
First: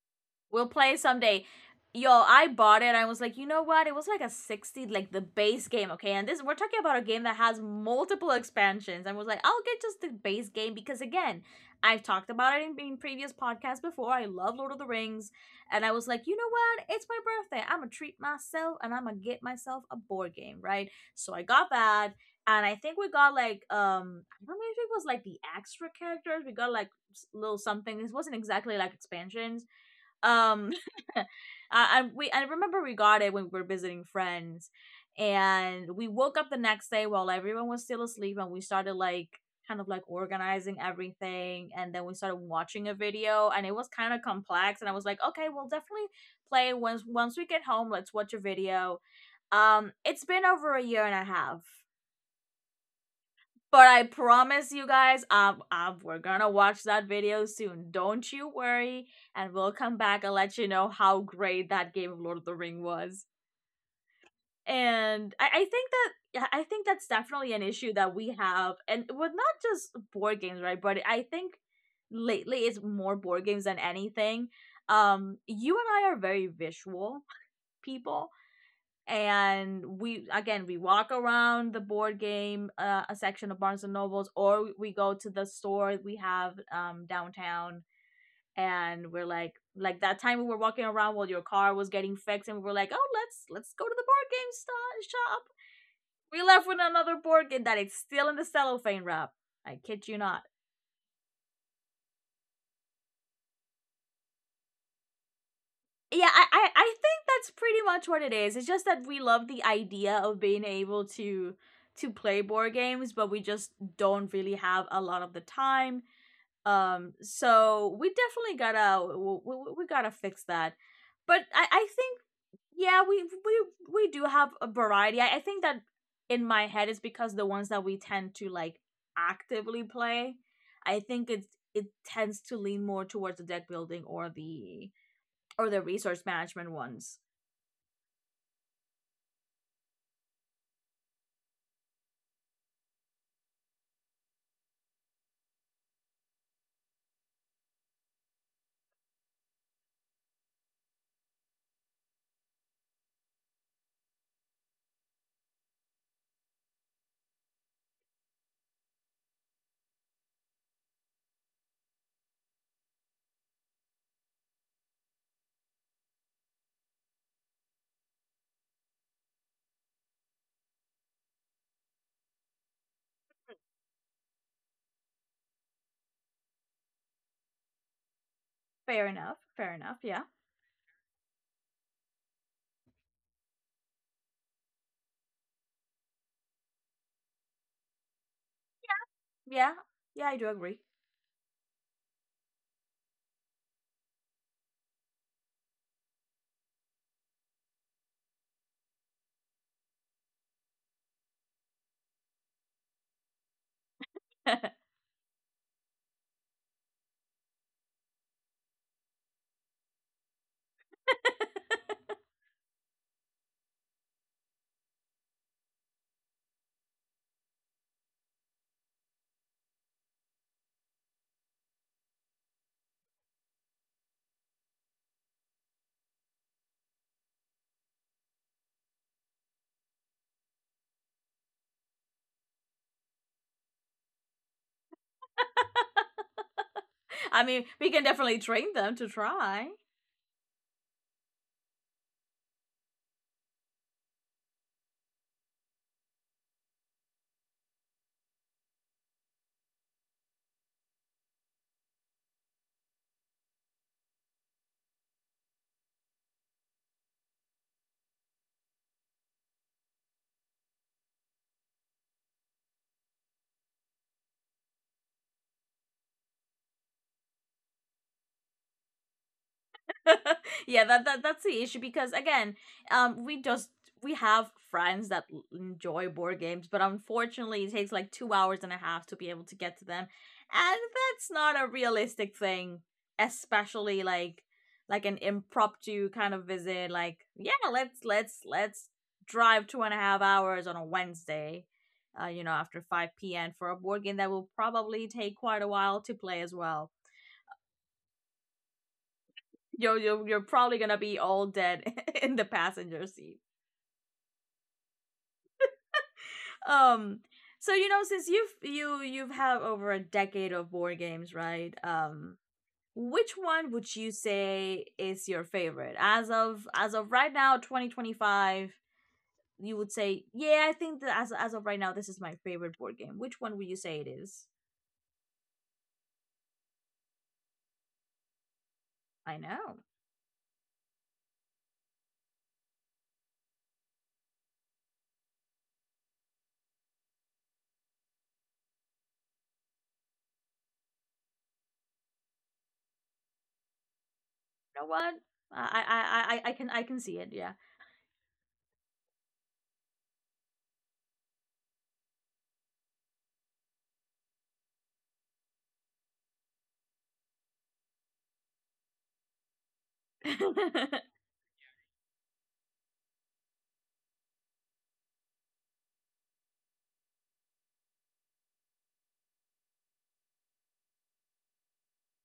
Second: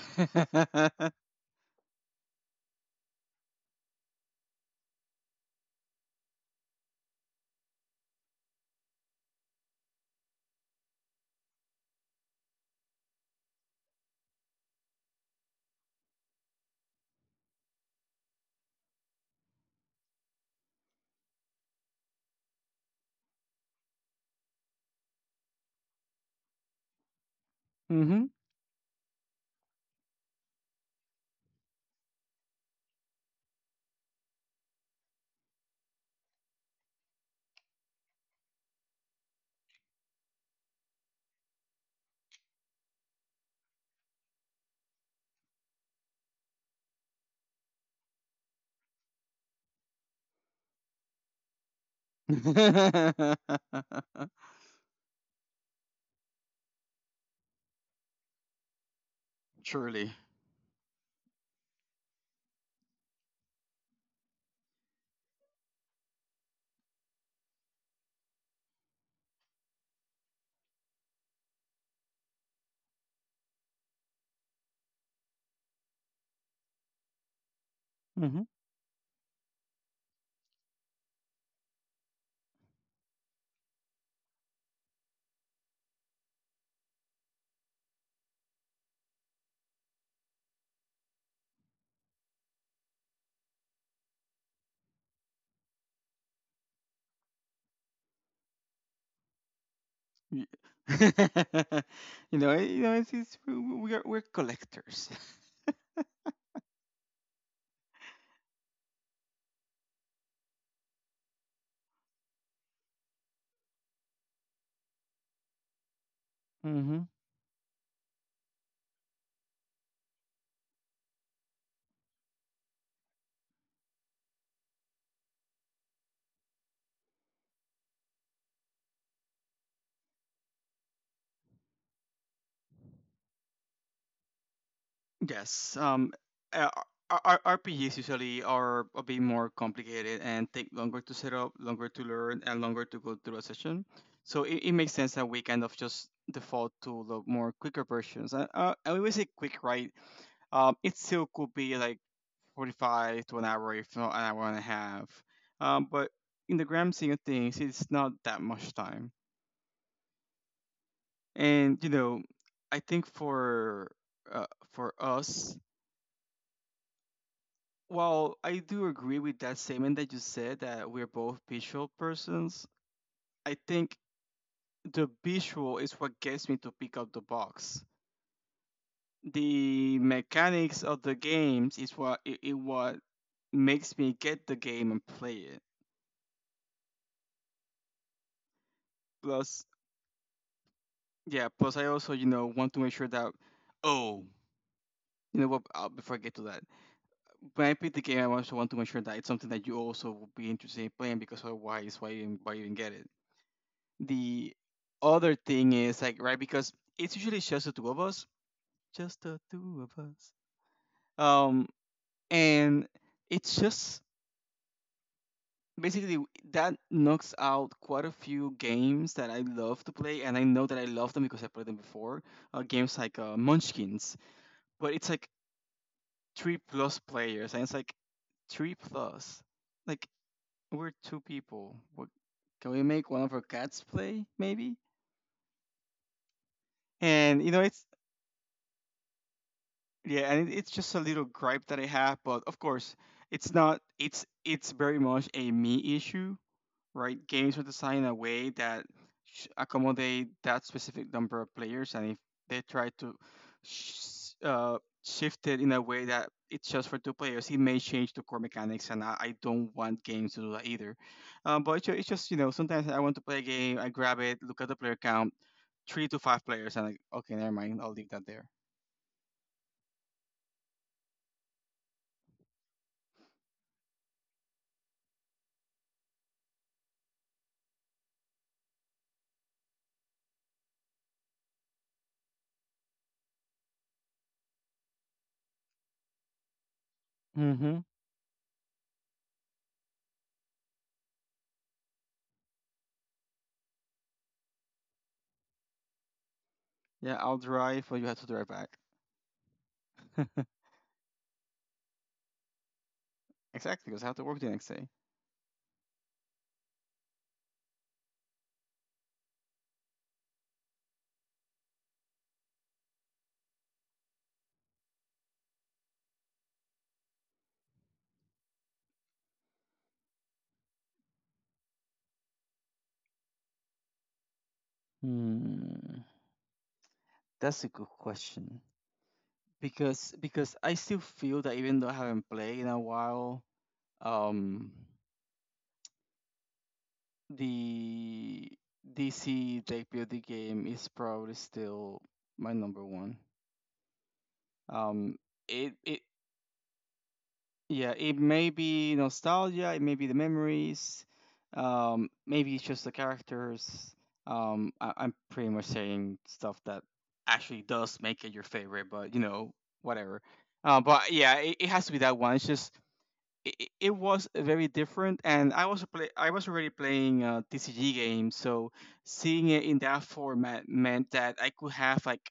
S1: We'll play someday. Yo, I bought it. I was like, you know what? It was like a 60, like the base game, okay? And this, we're talking about a game that has multiple expansions. I was like, I'll get just the base game because, again, I've talked about it in previous podcasts before. I love Lord of the Rings. And I was like, you know what? It's my birthday. I'm going to treat myself and I'm going to get myself a board game, right? So I got that. And I think we got like, I don't know if it was like the extra characters. We got like little something. This
S2: Mm-hmm.
S1: wasn't exactly like expansions, um, I, I remember we got it when we were visiting friends, and we woke up the next day while everyone was still asleep, and we started like kind of like organizing everything, and then we started watching a video, and it was kind of complex, and I was like, okay, we'll definitely play once we get home. Let's watch a video. It's been over a year and a half, but I promise you guys, we're gonna watch that video soon. Don't you worry, and we'll come
S2: Truly.
S1: back and let you know how great that game of Lord of the Ring was. And I think that yeah, I think that's definitely an issue that we have, and with not just board games, right? But I think lately it's more board games than anything. You and I are very visual people,
S2: Mm-hmm.
S1: and we again we walk around the board game a section of Barnes and Nobles, or we go to the store we have downtown, and we're like that time we were walking around while your car was getting fixed, and we were like, oh let's go to the board game shop. We left with another board game that it's still in the cellophane wrap. I kid you not.
S2: You know, you know, it's we are we're collectors.
S1: Yeah, I think that's pretty much what it is. It's just that we love the idea of being able to play board games, but we just don't really have a lot of the time.
S2: Mm-hmm.
S1: So we definitely gotta we gotta fix that. But I think yeah we do have a variety. I think that in my head is because the ones that we tend to like actively play, I think it tends to lean more towards the deck building or
S2: Yes.
S1: the resource
S2: Uh,
S1: management ones.
S2: RPGs usually are a bit more complicated and take longer to set up, longer to learn, and longer to go through a session. So it makes sense that we kind of just default to the more quicker versions. And when we say quick, right? It still could be like 45 to an hour, if not 1.5 hours. But in the grand scheme of things, it's not that much time. And, you know, I think uh, for us, well, I do agree with that statement that you said that we're both visual persons. I think the visual is what gets me to pick up the box.
S1: Fair enough. Fair enough.
S2: The
S1: Yeah.
S2: mechanics of the games is what it what makes me get the game and play it. Plus,
S1: Yeah. Yeah, I do agree.
S2: yeah, plus I also, you know, want to make sure that oh, you know what, before I get to that, when I pick the game, I also want to make sure that it's something that you also will be interested in playing because otherwise, why even get it? The other thing is like right because it's usually just the two of us, just the two of us. Um, and it's just basically that knocks out quite a few games that I love to play, and I know that I love them because I played them before. Games like Munchkins, but it's like 3+ players, and it's like three plus. Like we're two people. What, can we make one of our cats play maybe? And
S1: I
S2: you know
S1: mean,
S2: it's
S1: we can definitely train them to try.
S2: yeah, and it, it's just a little gripe that I have, but of course, it's not. It's very much a me issue, right? Games are designed in a way that accommodate that specific number of players, and if they try to sh- uh, shift it in a way that it's just for two players, it may change the core mechanics, and I don't want games to do that either. But it's just you know sometimes I want to play a game, I grab it, look at the player count, 3 to 5 players, and like okay, never mind, I'll leave that there.
S1: Yeah, that's the issue because again, we just we have friends that enjoy board games, but unfortunately, it takes like 2 hours and a half to be able to get to them, and that's not a realistic thing, especially like an impromptu kind of visit. Like, yeah,
S2: Mm-hmm.
S1: let's drive two and a half hours on a Wednesday. You know, after 5 p.m. for a board game that will probably take quite a while to play as well.
S2: Yeah, I'll drive, but you have to drive back.
S1: You're probably gonna be all dead in the passenger seat.
S2: Exactly, because I have to work the next day.
S1: um so you know, since you've had over a decade of board games, right? Which one would you say is your favorite as of right now, 2025? You would say, yeah, I think that as of right now this is my favorite board game. Which one would you say it is?
S2: Hmm. That's a good question.
S1: I know.
S2: Because I still feel that even though I haven't played in a while, um, the DC deck building game is probably still my number one.
S1: You know
S2: Um,
S1: what?
S2: it it
S1: I can see it, yeah.
S2: yeah, it may be nostalgia, it may be the memories, maybe it's just the characters. I'm pretty much saying stuff that actually does make it your favorite, but you know whatever.
S1: Yeah.
S2: But yeah, it has to be that one. It's just it was very different and I was already playing tcg games so seeing it in that format meant that I could have like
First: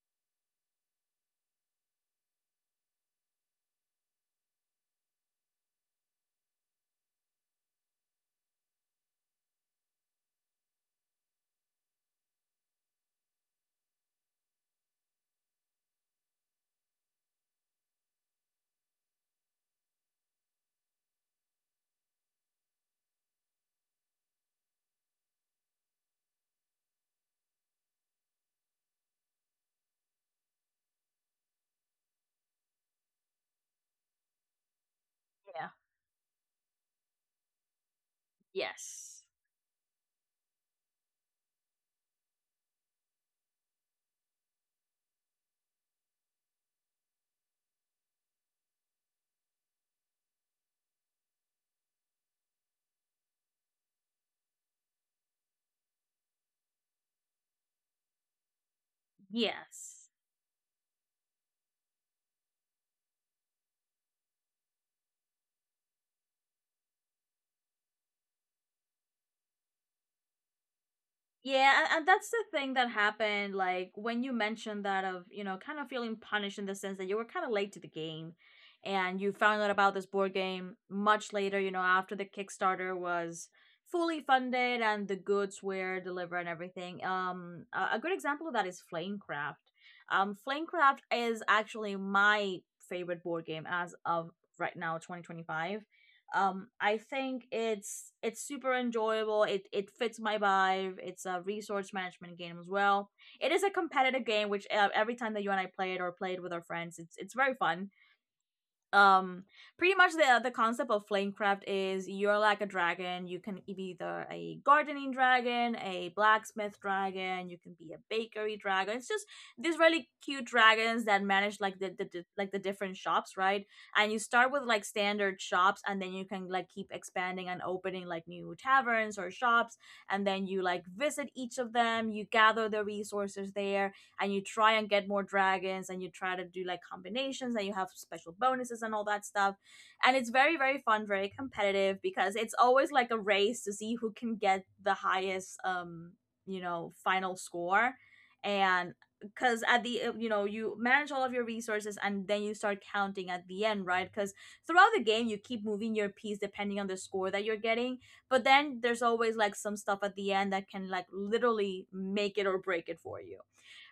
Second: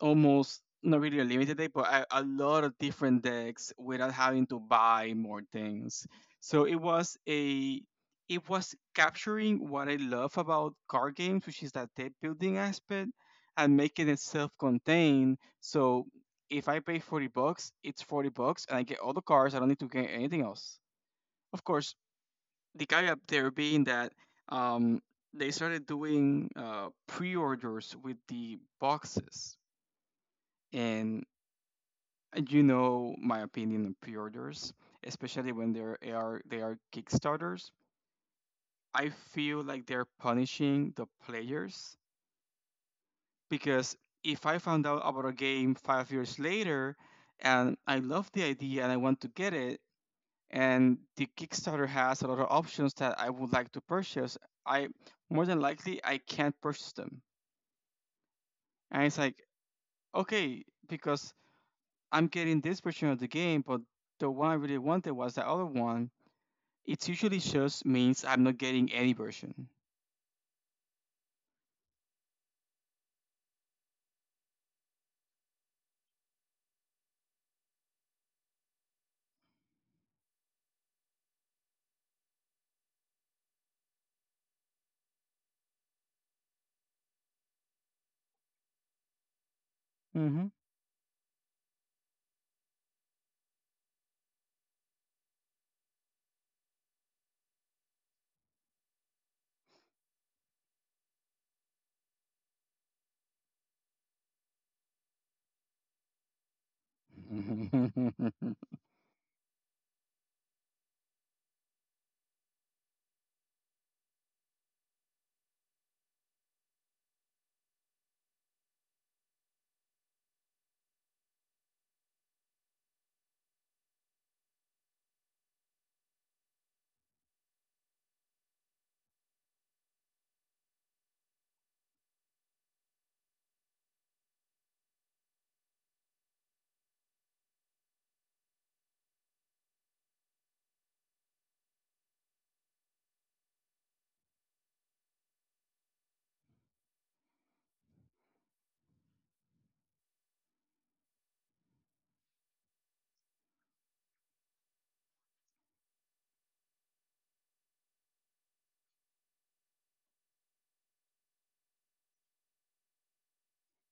S2: almost not really a limited deck, but a lot of different decks without having to buy more things. So it was capturing what I love about card games, which is that deck building aspect, and making it self-contained. So if I pay $40, it's $40, and I get all the cards. I don't need to get anything else. Of course, the caveat there being that um, they started doing pre-orders with the boxes, and and you know my opinion on pre-orders, especially when they are Kickstarters. I
S1: Yes.
S2: feel like they're punishing the players because if I found out about a game 5 years later and I love the idea and I want to get it, and the Kickstarter has a lot of options that I would like to purchase, I more than likely I can't purchase them. And it's like,
S1: Yes.
S2: okay, because I'm getting this version of the game, but the one I really wanted was the other one. It usually just means I'm not getting any version.
S1: Yeah, and that's the thing that happened. Like when you mentioned that of you know kind of feeling punished in the sense that you were kind of late to the game, and you found out about this board game much later. You know, after the Kickstarter was fully funded and the goods were delivered and everything. A good example of that is Flamecraft.
S2: Mm-hmm.
S1: Flamecraft is actually my favorite board game as of right now, 2025. I think it's super enjoyable, it fits my vibe, it's a resource management game as well. It is a competitive game which, every time that you and I play it or play it with our friends, it's very fun. um pretty much the concept of Flamecraft is you're like a dragon, you can be either a gardening dragon, a blacksmith dragon, you can be a bakery dragon. It's just these really cute dragons that manage like the like the different shops, right? And you start with like standard shops, and then you can like keep expanding and opening like new taverns or shops, and then you like visit each of them, you gather the resources there, and you try and get more dragons, and you try to do like combinations, and you have special bonuses and all that stuff. And it's very, very fun, very competitive, because it's always like a race to see who can get the highest, you know, final score. And because at the you know you manage all of your resources, and then you start counting at the end, right? Because throughout the game you keep moving your piece depending on the score that you're getting, but then there's always like some stuff at the end that can like literally make it or break it for you.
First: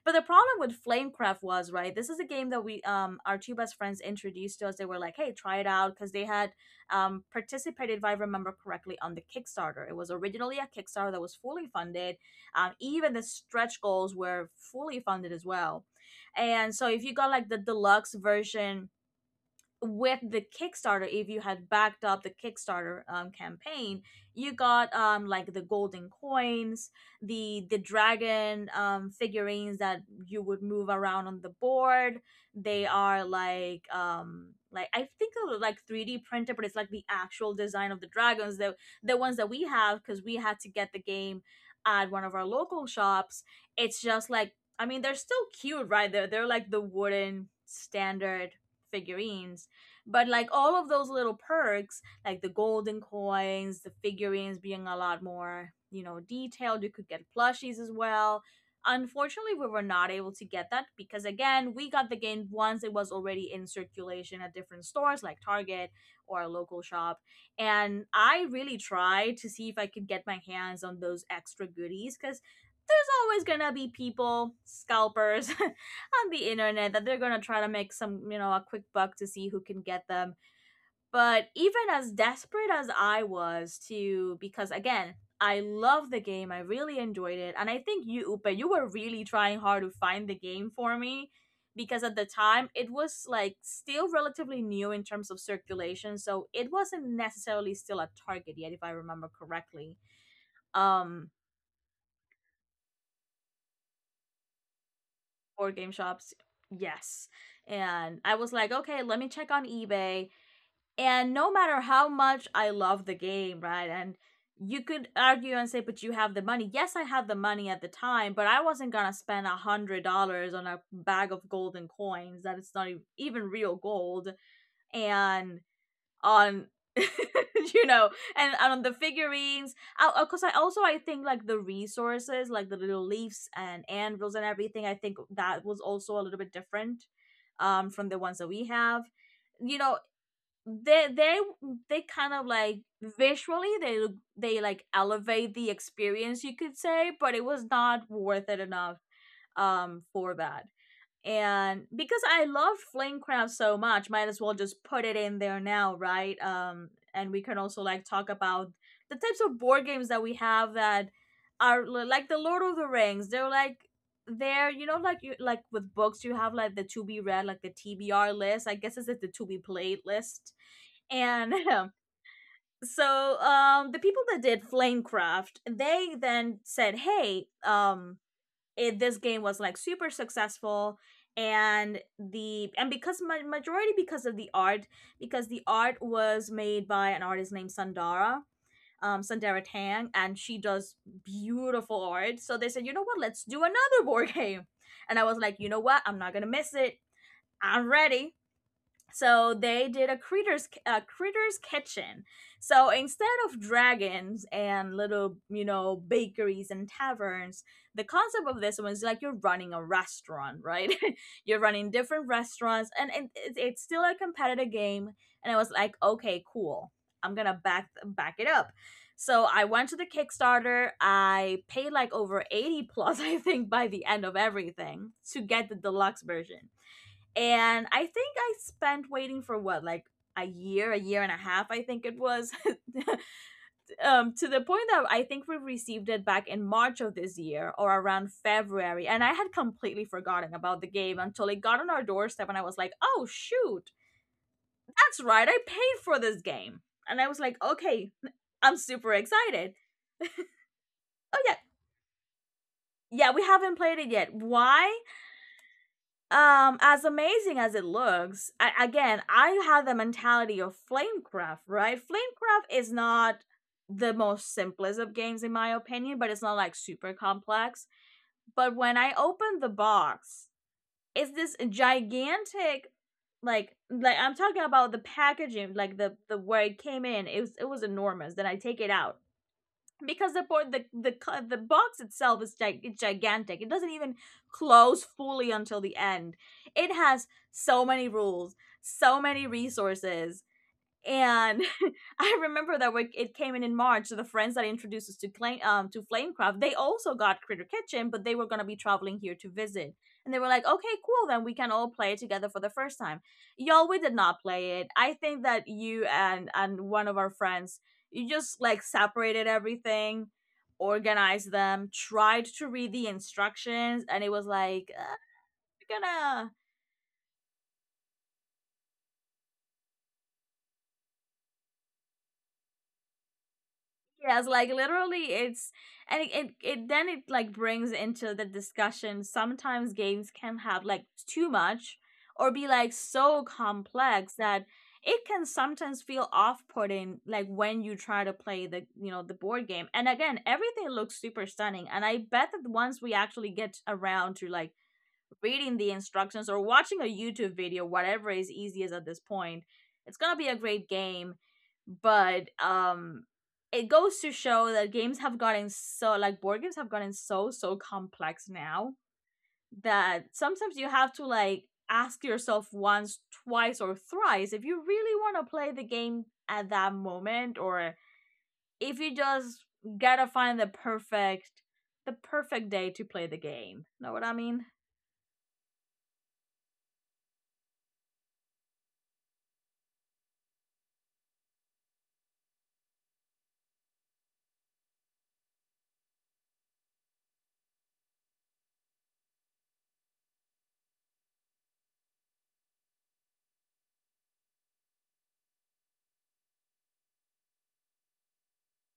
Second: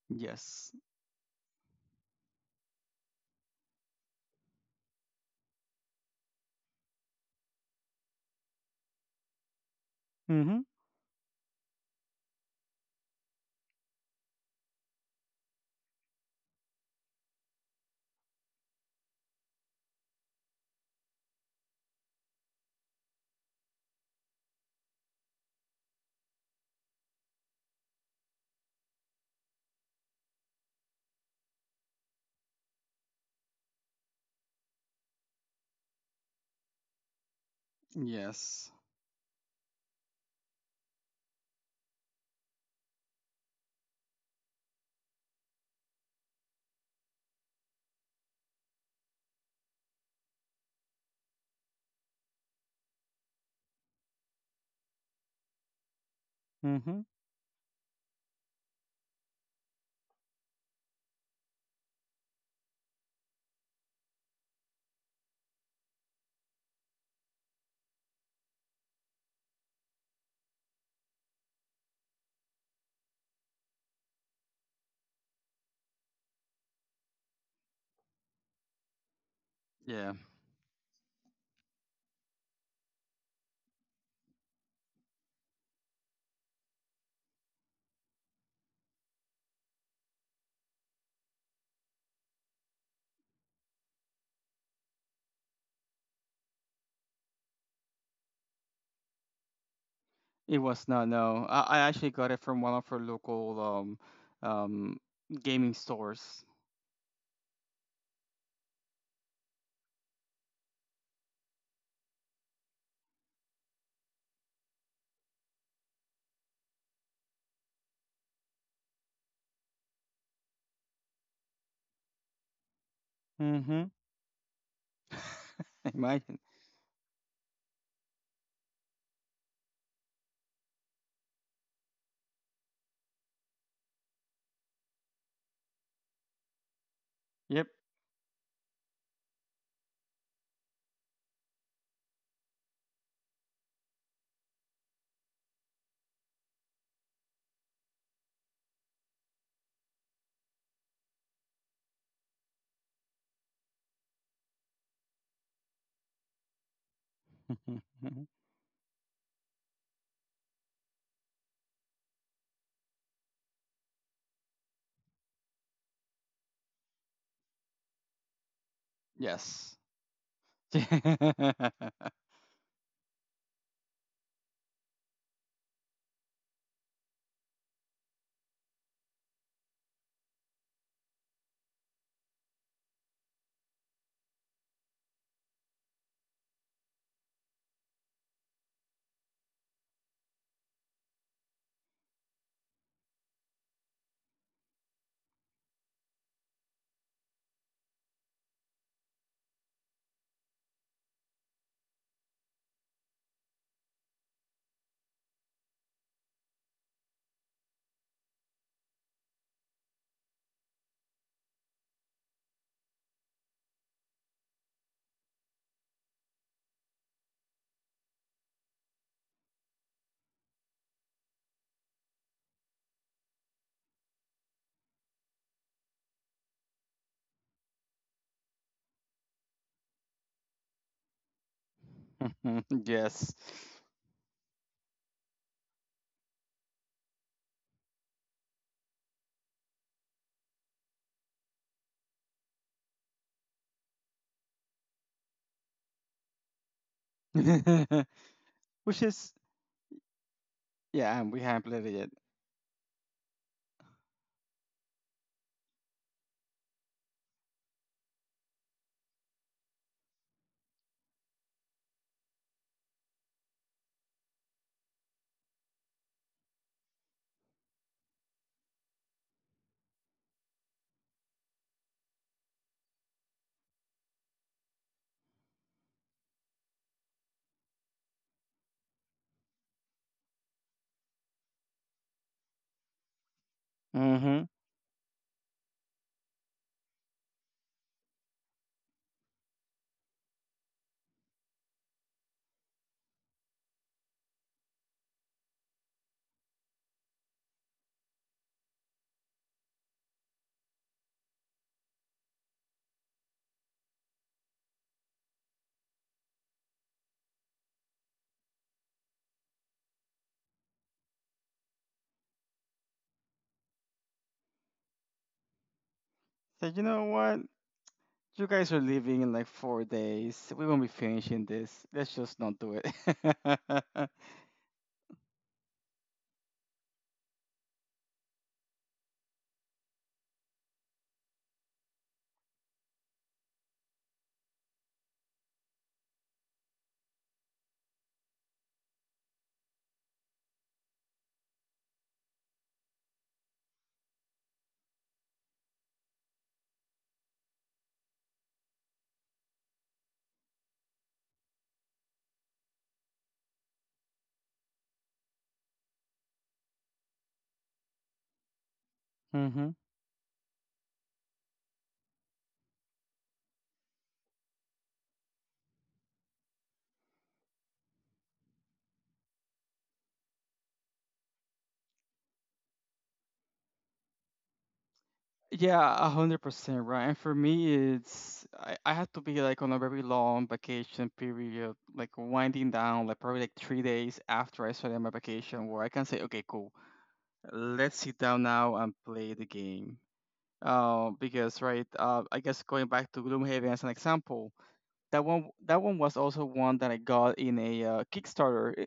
S1: But the problem
S2: Yes.
S1: with Flamecraft was, right, this is a game that we our two best friends introduced to us. They were like, "Hey, try it out," because they had participated, if I remember correctly, on the Kickstarter. It was originally
S2: Mm-hmm.
S1: a Kickstarter that was fully funded. Even the stretch goals were fully funded as well. And so if you got like the deluxe version with the Kickstarter, if you had backed up the Kickstarter campaign, you got like the golden coins, the dragon figurines that you would move around on the board. They are like I think they were like three D printed, but it's like the actual design of the dragons,
S2: Yes.
S1: the ones that we have, because we had to get the game at one of our local shops. It's just like, I mean, they're still cute, right? They're like the wooden standard figurines, but like all of those little perks, like the golden coins, the figurines being a lot more, you know, detailed, you
S2: Mm-hmm.
S1: could get plushies as well. Unfortunately, we were not able to get that because, again, we got the game once it was already in circulation at different stores like Target or a local shop. And I really tried to see if I could get my hands on those extra goodies because there's always gonna be people, scalpers, on the internet that they're gonna try to make some, you know, a quick buck to see who can get
S2: Yeah.
S1: them. But even as desperate as I was to, because again, I love the game, I really enjoyed it, and I think you, Upe, you were really trying hard to find the game for me because at the time it was like still relatively new in terms of circulation, so it wasn't necessarily still a target yet, if I remember correctly.
S2: It was not.
S1: Um,
S2: No, I actually got it from one of our local um um gaming
S1: Board game shops,
S2: stores.
S1: yes. And I was like, okay, let me check on eBay. And no matter how much I love the game, right? And you could argue and say, but you have the money. Yes, I had the money at the time, but I wasn't gonna spend $100 on a bag of golden coins that it's not e- even real
S2: Mm-hmm.
S1: gold, and
S2: Imagine.
S1: on you know, and on the figurines, because I also I think like the resources, like the little leaves and anvils and everything, I think that was also a little bit different
S2: Yep.
S1: from the ones that we have, you know. They they they kind of like visually they look, they like elevate the experience, you could say, but it was not worth it enough for that. And because I loved Flamecraft so much, might as well just put it in there now, right? And we can also like talk about the types of board games that we have that are like the Lord of the Rings. They're like, they're, you know, like you, like with books you have like the to be read, like the TBR list, I guess it's like the to be
S2: Yes.
S1: played list. And so the people that did Flamecraft, they then said, "Hey, it, this game was like super successful." And the and because ma- Majority because of the art, because the art was made by an artist named Sundara, Sundara Tang, and she does beautiful art. So they said, you know what, let's do another board game. And I was like, you know what, I'm not gonna miss it. I'm ready. So they did a Critters Kitchen. So instead of dragons and little, you know, bakeries and taverns, the concept of this was like you're running a restaurant, right? You're running different restaurants, and it's still a competitive game. And I was like, okay, cool, I'm gonna back it up. So I went to the Kickstarter, I paid like over 80 plus I think by the end of everything to get the deluxe version. And I think I spent waiting for what, like a year and a half, I think it was,
S2: yes.
S1: to the point that I think we received it back in March of this year or around February. And I had completely forgotten about the game until it got on our doorstep, and I was like, oh, shoot, that's right, I paid for this game. And I was like, okay, I'm
S2: Which
S1: super
S2: is,
S1: excited.
S2: yeah, and
S1: Oh,
S2: we
S1: yeah,
S2: haven't played it yet.
S1: yeah, we haven't played it yet. Why? As amazing as it looks, I, again, I have the mentality of Flamecraft, right? Flamecraft is not the most simplest of games in my opinion, but it's not like super complex. But when I open the box, it's this gigantic, like I'm talking about the packaging, like the where it came in, it was, it was enormous. Then I take it out because the port the box itself is it's gigantic. It doesn't even
S2: Mm-hmm.
S1: close fully until the end. It has so many rules, so many resources. And I remember that when it came in March, so the friends that introduced us to Clay, to Flamecraft, they also got Critter Kitchen, but they were gonna be traveling here to visit. And they were like, "Okay, cool, then we can all play it together for the first time." Y'all, we did not play it. I think that you and one of our friends, you just like separated everything, organized them, tried to read the instructions, and it was like, "We're gonna—"
S2: So you know what? You guys are leaving in like 4 days. We won't be finishing this. Let's just not do it.
S1: Yes, like literally, it's, and it then it like brings into the discussion. Sometimes games can have like too much or be like so complex that it can sometimes feel off-putting, like when you try to play the, you know, the board game, and again, everything looks super stunning, and I bet that once we actually get around to like reading the instructions or watching a YouTube video, whatever is easiest at this point. It's gonna be a great game, but it goes to show that games have gotten so like board games have gotten so so complex now,
S2: hmm
S1: that sometimes you have to like ask yourself once, twice, or thrice if you really want to play the game at that moment, or if you just gotta find the perfect, the perfect day to play the game. Know what I mean?
S2: Yeah, 100% right. And for me, it's I had to be like on a very long vacation period, like winding down, like probably like 3 days after I started my vacation, where I can say, okay, cool, let's sit down now and play the game. Because right, I guess going back to Gloomhaven as an example, that one was also one that I got in a Kickstarter.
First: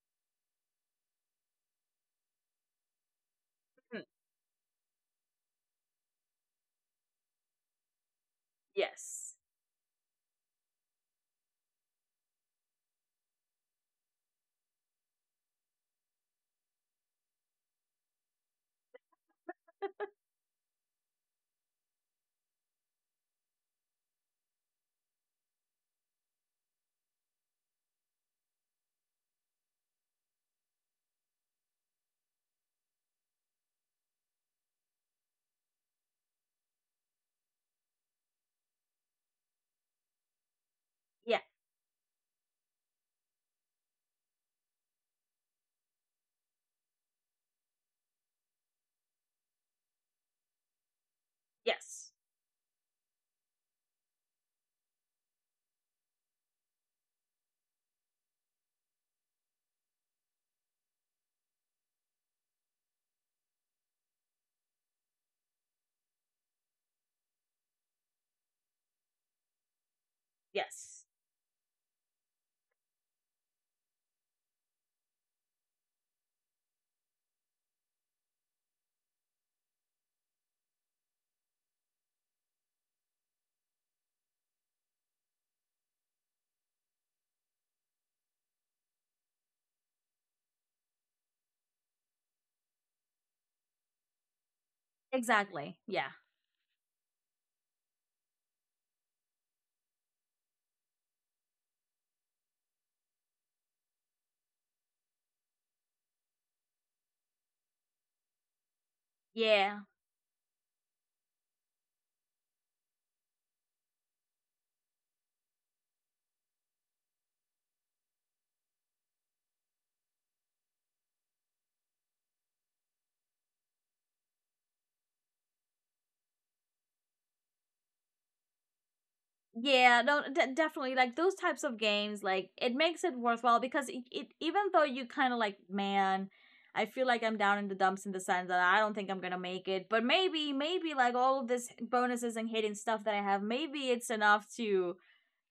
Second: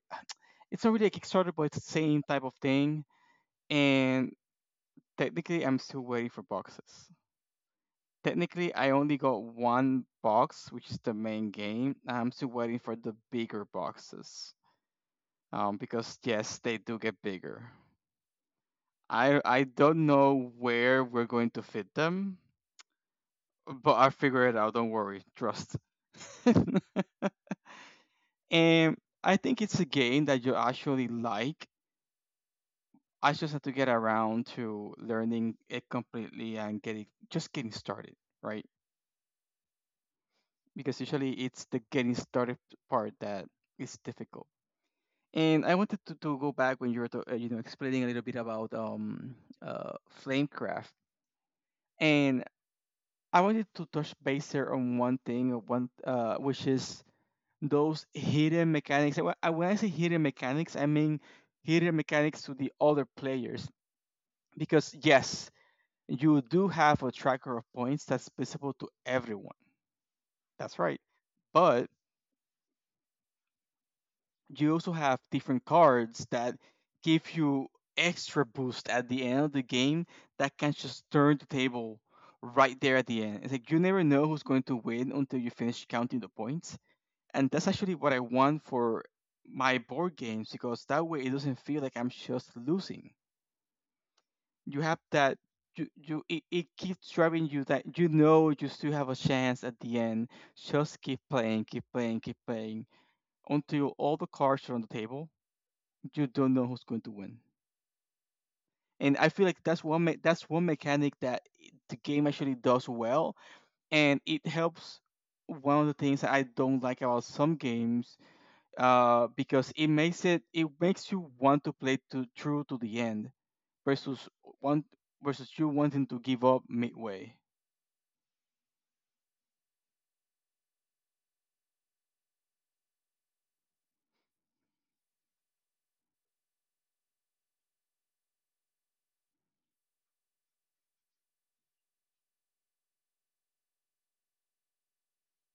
S2: It's not really a Kickstarter, but it's the same type of thing.
S1: Mhm.
S2: And technically, I'm still waiting for boxes. Technically, I only
S1: Yes.
S2: got one box, which is the main game. I'm still waiting for the bigger boxes. Because yes, they do get bigger. I don't know where we're going to fit them, but I'll figure it out. Don't worry, trust. And I think it's a game that you actually like. I just have to get around to learning it completely and getting just getting started, right? Because usually
S1: Yeah.
S2: it's the getting started part that is difficult. And I wanted to go back when you were to, you know, explaining a little bit about uh flamecraft,
S1: Yes.
S2: and I wanted to touch base there on one thing, one which is those hidden mechanics. And when I say hidden mechanics, I mean hidden mechanics to the other players. Because yes, you do have a tracker of points that's visible to everyone. That's right.
S1: Yes.
S2: But you also have different cards that give you extra boost at the end of the game that can just turn the table right there at the end. It's like you never know who's going to win until you finish counting the points. And that's actually what I want for my board games because that way it doesn't feel like I'm just losing. You have that.
S1: Exactly. Yeah.
S2: It keeps driving you that you know you still have a chance at the end. Just keep playing, keep playing, keep playing, until all the cards are on the table. You don't know who's going to win, and I feel like
S1: Yeah.
S2: that's that's one mechanic that the game actually does well, and it helps one of the things that I don't like about some games, because it makes you want to play to through to the end versus one versus you wanting to give up midway.
S1: Yeah, no, definitely. Like those types of games, like it makes it worthwhile because it, even though you kind of like, man, I feel like I'm down in the dumps in the sense that I don't think I'm gonna make it. But maybe, maybe like all of this bonuses and hidden stuff that I have, maybe it's enough to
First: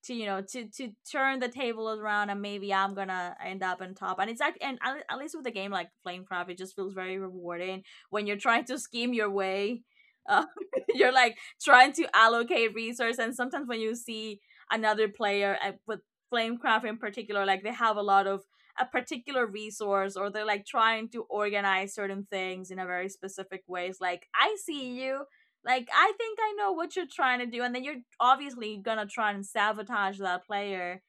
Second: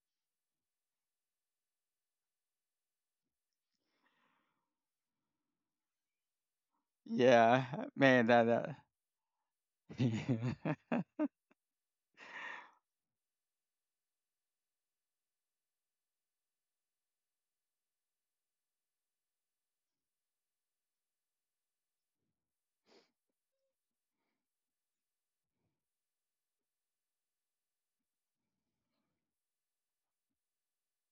S1: to you know, to turn the table around, and maybe I'm gonna end up on top. And it's like, and at least with a game like Flamecraft, it just feels very rewarding
S2: Yeah, man,
S1: when you're trying to scheme your way, uh, you're
S2: that.
S1: like trying to allocate resource, and sometimes when you see another player with Flamecraft in particular, like they have a lot of a particular resource, or they're like trying to organize certain things in a very specific way, it's like, I see you. Like, I think I know what you're trying to do, and then you're obviously gonna try and sabotage that player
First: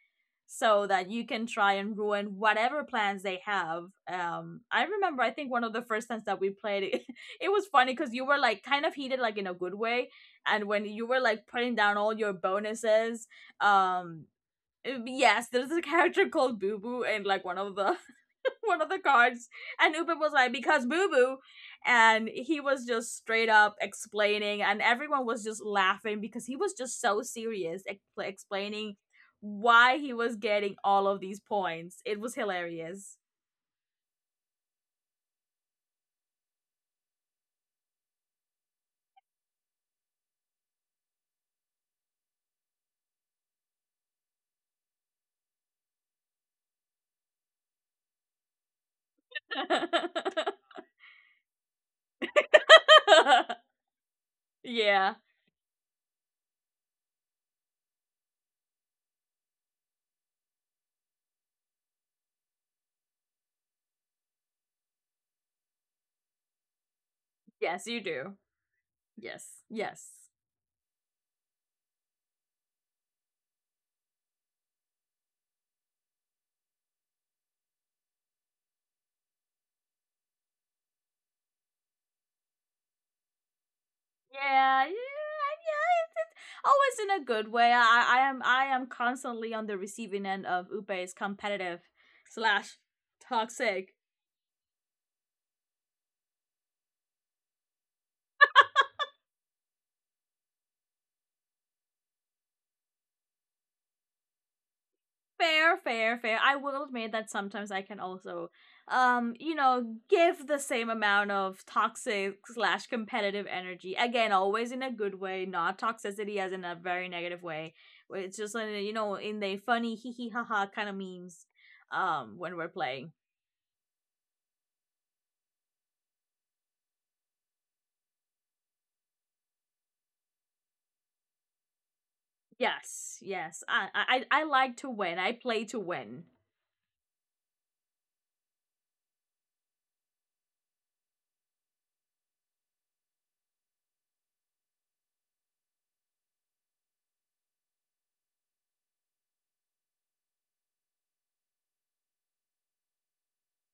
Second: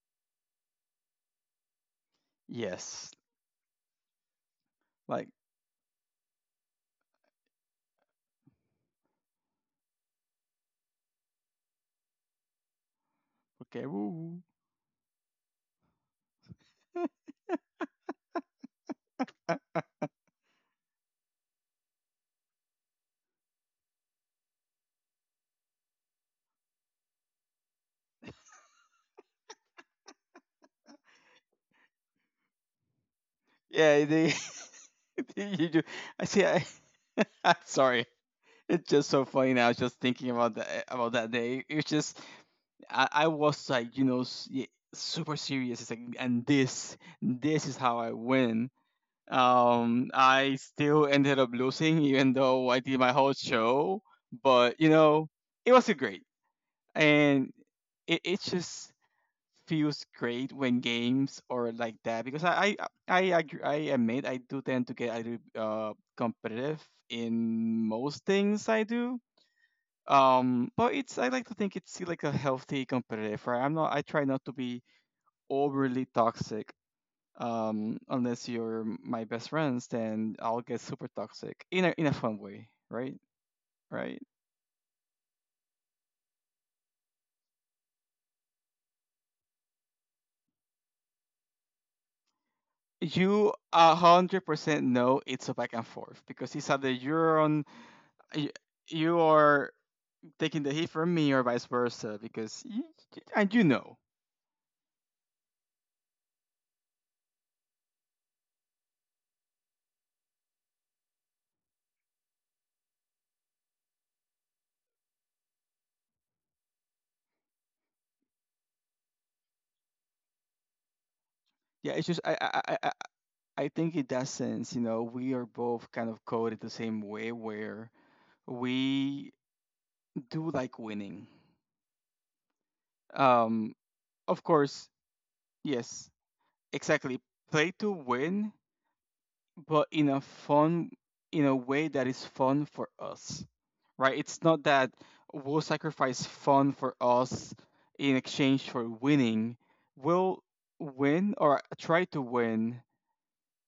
S1: so that you can try and ruin whatever
S2: Yes,
S1: plans they have. I remember,
S2: like
S1: I think one of the first times that we played, it was funny because you were like kind of heated, like in a good way, and when you were like putting down all your bonuses,
S2: okay,
S1: um.
S2: woo.
S1: Yes, there's a character called Boo Boo in like one of the cards, and Uber was like, "Because Boo Boo." And he was just straight up explaining, and everyone was just laughing because he was just so serious explaining why he was getting all of these points. It was hilarious.
S2: Yeah, they, you do. I see. I, I'm sorry. It's just so funny now. Just thinking about that day. It's just I was like, you know, super serious. It's like, and this is how I win. I still ended up losing even though I did my whole show. But you
S1: Yeah.
S2: know, it was a great, and it, it's just feels great when games or like that because agree, I admit I do tend to get a little competitive in
S1: Yes, you
S2: most
S1: do.
S2: things I do.
S1: Yes. Yes.
S2: But it's I like to think it's still like a healthy competitive, right? I try not to be overly toxic. Unless you're my best friends, then I'll get super toxic in a fun way, right? Right.
S1: Yeah. Yeah. Yeah. Always in a good way. I am, I am constantly on the receiving end of Upe's competitive slash
S2: You a
S1: toxic.
S2: hundred percent know it's a back and forth because it's either you're on y- you are taking the heat from me or vice versa because I do know.
S1: Fair, fair, fair. I will admit that sometimes I can also you know, give the same amount of toxic slash competitive energy, again, always in a good way, not toxicity as in a very negative way. It's just like, you know, in the funny hee hee ha ha kind of memes,
S2: Yeah, it's just
S1: when we're
S2: I
S1: playing.
S2: I think in that sense, you know, we are both kind of coded the same way where we do like winning.
S1: Yes, yes,
S2: Um,
S1: I,
S2: of
S1: I like
S2: course,
S1: to win, I play to
S2: yes,
S1: win.
S2: exactly. Play to win, but in a fun, in a way that is fun for us, right? It's not that we'll sacrifice fun for us in exchange for winning. We'll win or try to win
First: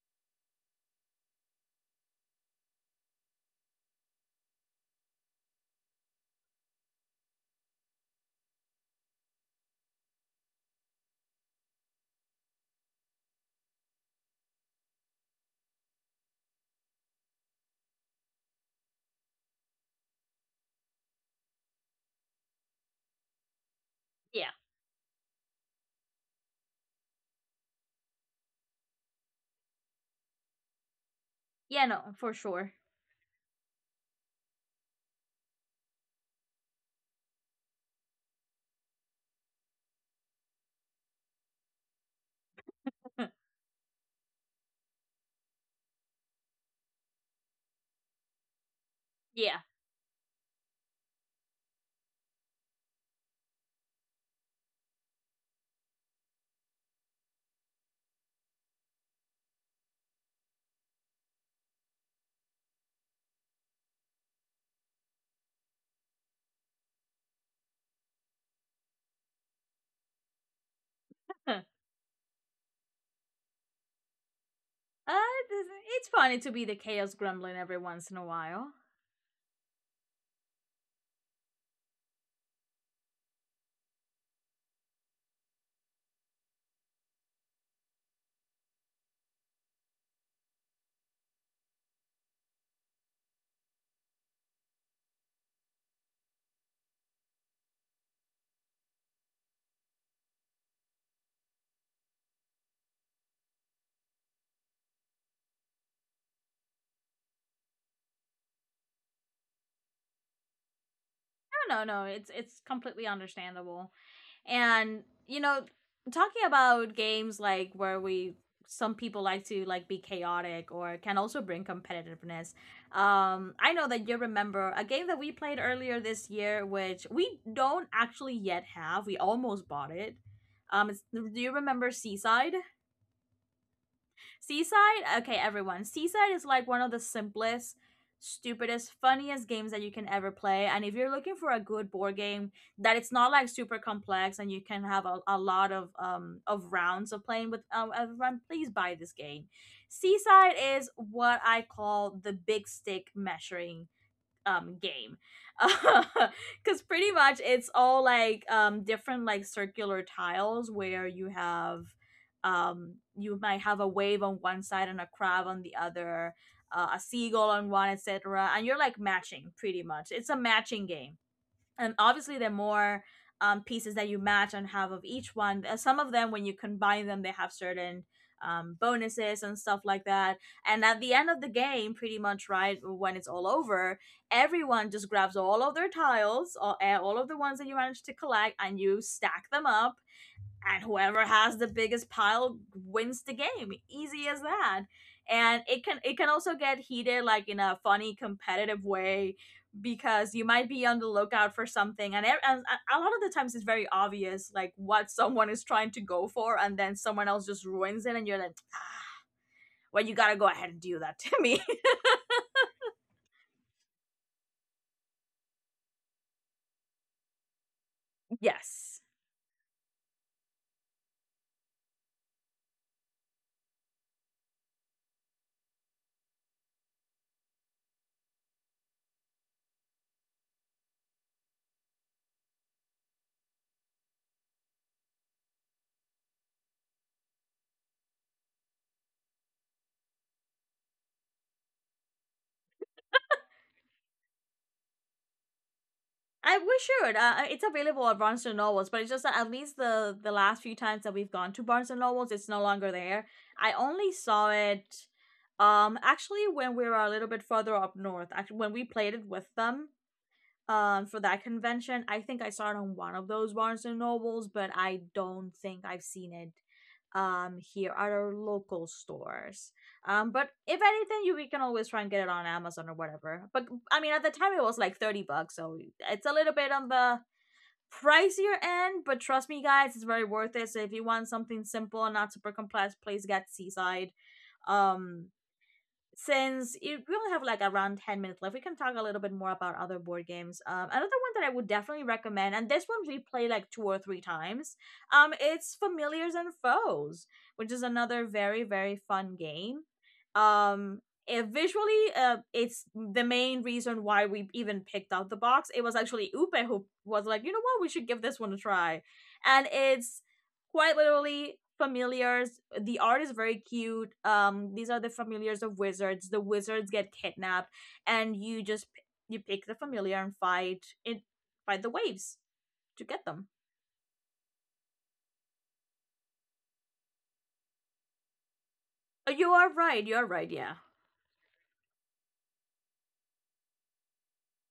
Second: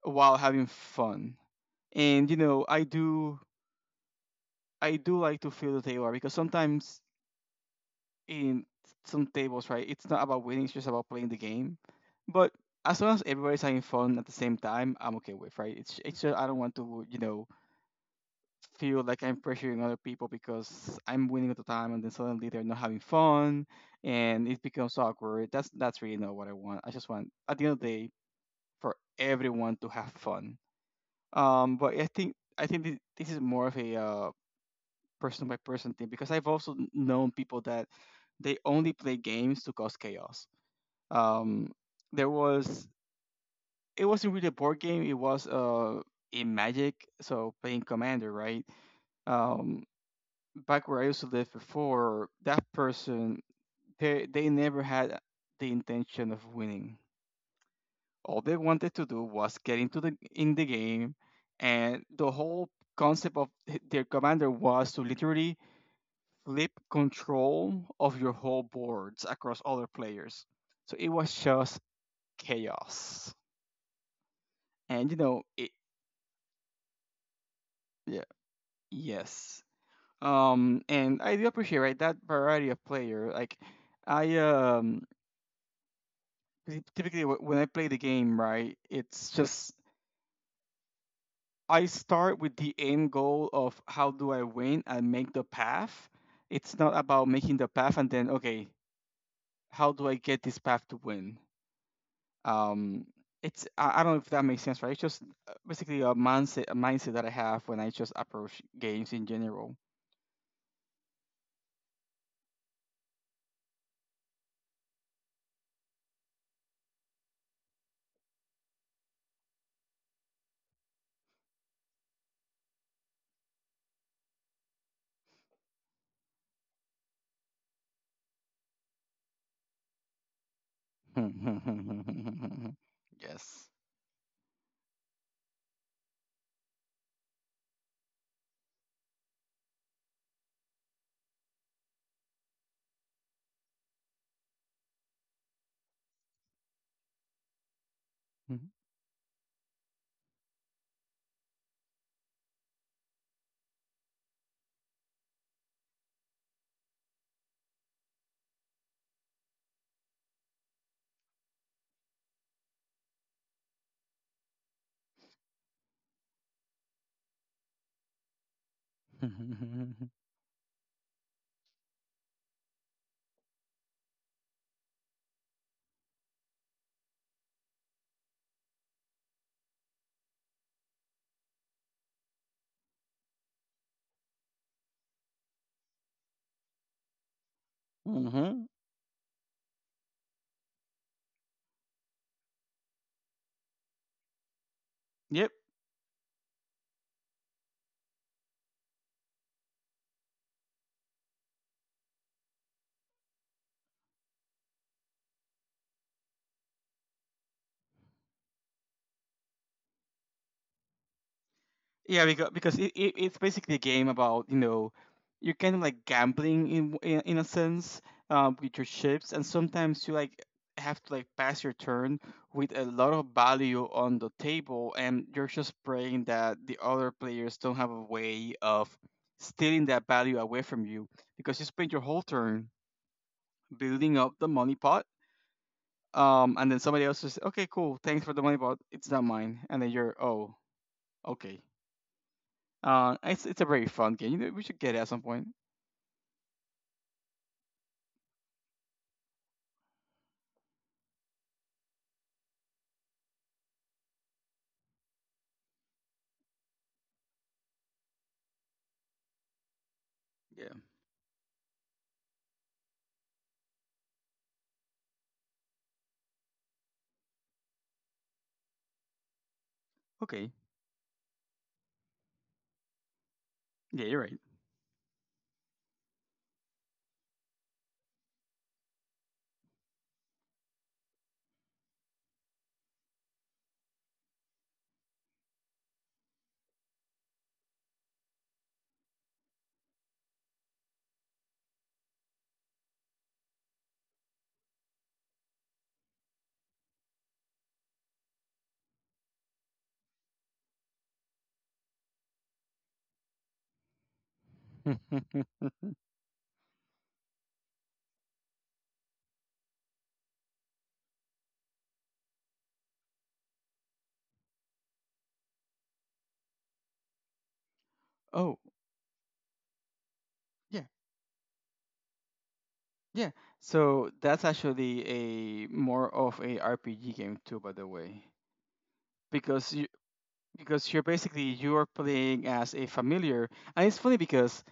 S2: while having fun. And you know, I do like to feel the table because sometimes in some tables, right, it's not about winning, it's just about playing the game. But as long as everybody's having fun at the same time, I'm okay with, right? It's just I don't want to, you know, feel like I'm pressuring other people because I'm winning at the time, and then suddenly they're not having fun, and
S1: Yeah,
S2: it becomes awkward. That's really not what I want. I just want at the end of the day for everyone to have fun.
S1: yeah,
S2: But
S1: no, for
S2: I
S1: sure.
S2: think this is more of a person by person thing because I've also known people that they only play games to cause chaos. Um, there was, it wasn't really a board game. It was in Magic, so playing Commander, right?
S1: Yeah,
S2: Um, back where I used to live before, that person, they never had the intention of winning. All they wanted to do was get into the in the game, and the whole concept of their commander was to literally flip control of your whole boards across other players. So it was
S1: uh,
S2: just chaos, and you know it.
S1: it's funny to be the chaos gremlin every once in
S2: Yeah.
S1: a while.
S2: Yes. And I do appreciate, right, that variety of player. Like, I Typically, when I play the game, right, it's just I start with the end goal of how do I win and make the path. It's not about making the path and then, okay, how do I get this path to win? Um, it's, I don't know if that makes sense, right? It's just, basically a mindset, that I have when I just approach games in general.
S1: No, no, it's completely understandable. And talking about games, like where we Some people like to like be chaotic or can also bring competitiveness. I know that you remember a game that we played earlier this year, which we don't actually yet have. We almost bought it. Do you remember Seaside?
S2: Yes.
S1: Seaside, okay, everyone. Seaside is like one of the simplest, stupidest, funniest games that you can ever play. And if you're looking for a good board game that it's not like super complex, and you can have a lot of rounds of playing with everyone, please buy this game. Seaside is what I call the big stick measuring game, because pretty much it's all like different like circular tiles where you have you might have a wave on one side and a crab on the other, a seagull on one, etc. And you're like matching, pretty much it's a matching game. And obviously there are more pieces that you match and have of each one. Some of them when you combine them they have certain bonuses and stuff like that. And at the end of the game, pretty much right when it's all over, everyone just grabs all of their tiles, all of the ones that you managed to collect,
S2: Mm-hmm.
S1: and you stack them up. And whoever has the biggest pile wins the game, easy as that.
S2: Yep.
S1: And it can also get heated, like in a funny competitive way, because you might be on the lookout for something, and a lot of the times it's very obvious like what someone is trying to go for, and then someone else just ruins it, and you're like, "Ah, well, you gotta go ahead and do that to me."
S2: Yeah, because it's basically a game about, you know, you're kind of like gambling in a sense, with your
S1: Yes.
S2: chips, and sometimes you like have to like pass your turn with a lot of value on the table, and you're just praying that the other players don't have a way of stealing that value away from you because you spent your whole turn building up the money pot, and then somebody else just, okay, cool, thanks for the money pot, it's not mine, and then you're oh, okay. It's a very fun game. You know, we should get it at some point.
S1: I wish it. It's available at Barnes and Nobles, but it's just that at least the last few times that we've gone to Barnes and Nobles, it's no longer there. I only saw it, actually when we were a little bit further up north. Actually, when we played it with them,
S2: Yeah.
S1: for that convention. I think I saw it on one of those Barnes and Nobles, but I don't think I've seen it here at our local stores. Um, but
S2: Okay.
S1: if anything, you we can always try and get it on Amazon or whatever. But I
S2: Yeah,
S1: mean,
S2: you're
S1: at the
S2: right.
S1: time it was like 30 bucks, so it's a little bit on the pricier end, but trust me guys, it's very worth it. So if you want something simple and not super complex, please get Seaside. Um since it, we only have like around 10 minutes left, we can talk a little bit more about other board games. Another one that I would definitely recommend, and this one we play like two or three times, it's Familiars and Foes, which is another very very fun game. um, it visually, it's the main reason why we even picked out the box. It was actually Upe who was like, you know what, we should give this one a try. And it's quite literally familiars. The art is very cute. These are the familiars of wizards. The wizards get kidnapped, and
S2: Oh,
S1: you just you pick the familiar and
S2: yeah,
S1: fight it, fight the waves to get
S2: yeah.
S1: them.
S2: So that's actually a more of a RPG game too, by the way,
S1: Oh, you are
S2: because you,
S1: right. You are right. Yeah.
S2: because you're basically you're playing as a familiar, and it's funny because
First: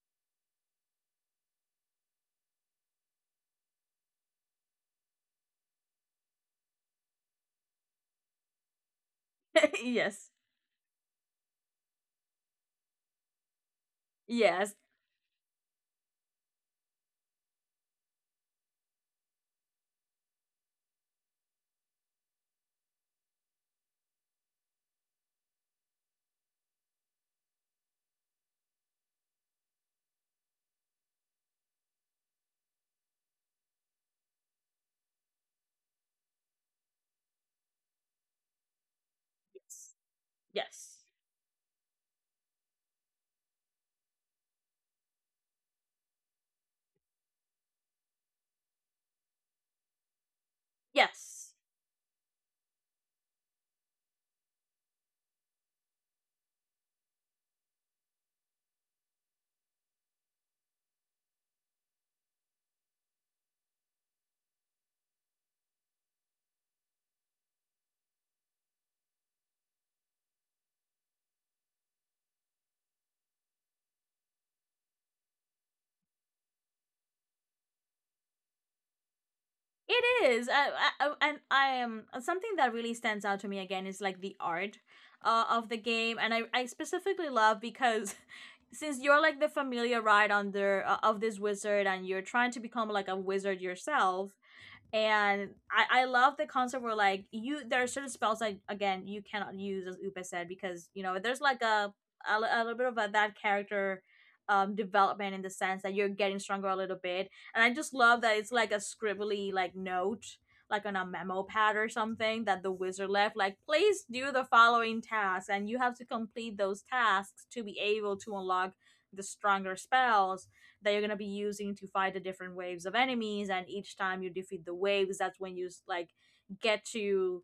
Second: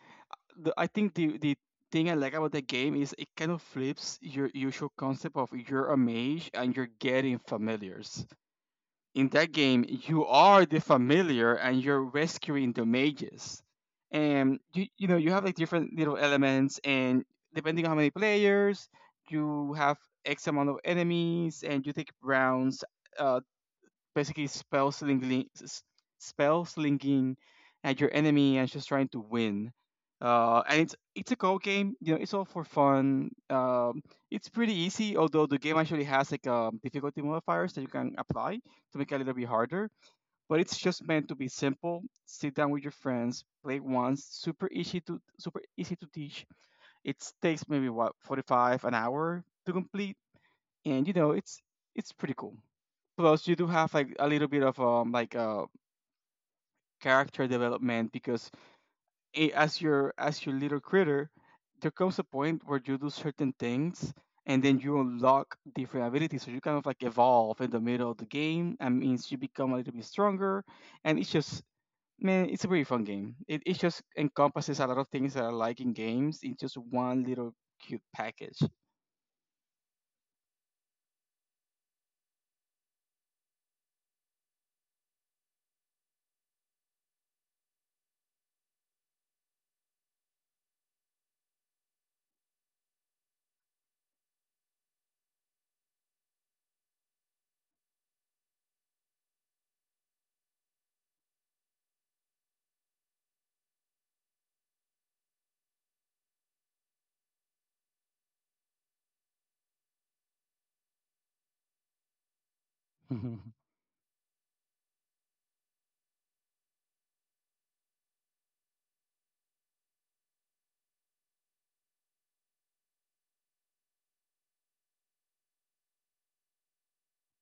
S2: I think the thing I like about the game is it kind of flips your usual concept of you're a mage and you're getting familiars. In that game you
S1: Yes.
S2: are the familiar and you're rescuing the mages, and
S1: Yes.
S2: you know, you have like different little elements, and depending on how many players you have, x amount of enemies, and you take rounds, uh, basically spell slinging, spell slinging at your enemy and just trying to win. And it's a code game. You know, it's all for fun. It's pretty easy, although the game actually has like difficulty modifiers that you can apply to make it a little bit harder.
S1: Yes.
S2: But it's
S1: Yes.
S2: just meant to be simple. Sit down with your friends, play it once. Super easy to, super easy to teach. It takes maybe what, 45 an hour to complete, and you know
S1: Yes.
S2: it's pretty cool. Plus, you do have like a little bit of character development because as your, as your little critter, there comes a point where you do certain things and then you unlock different abilities. So you kind of like evolve in the middle of the game. That means you become a little bit stronger, and it's just, man, it's a very fun game. It just encompasses a lot of things that I like in games in just one little cute package.
S1: It is, I- and I am, something that really stands out to me again is like the art of the game. And I specifically love, because since you're like the familiar ride under, of this wizard, and you're trying to become like a wizard yourself, and I love the concept where like you there are certain spells, like again you cannot use, as Upa said, because you know there's like a little bit of a, that character development in the sense that you're getting stronger a little bit. And I just love that it's like a scribbly like note, like on a memo pad or something, that the wizard left, like please do the following tasks, and you have to complete those tasks to be able to unlock the stronger spells that you're gonna be using to fight the different waves of enemies. And each time you defeat the waves, that's when you like get to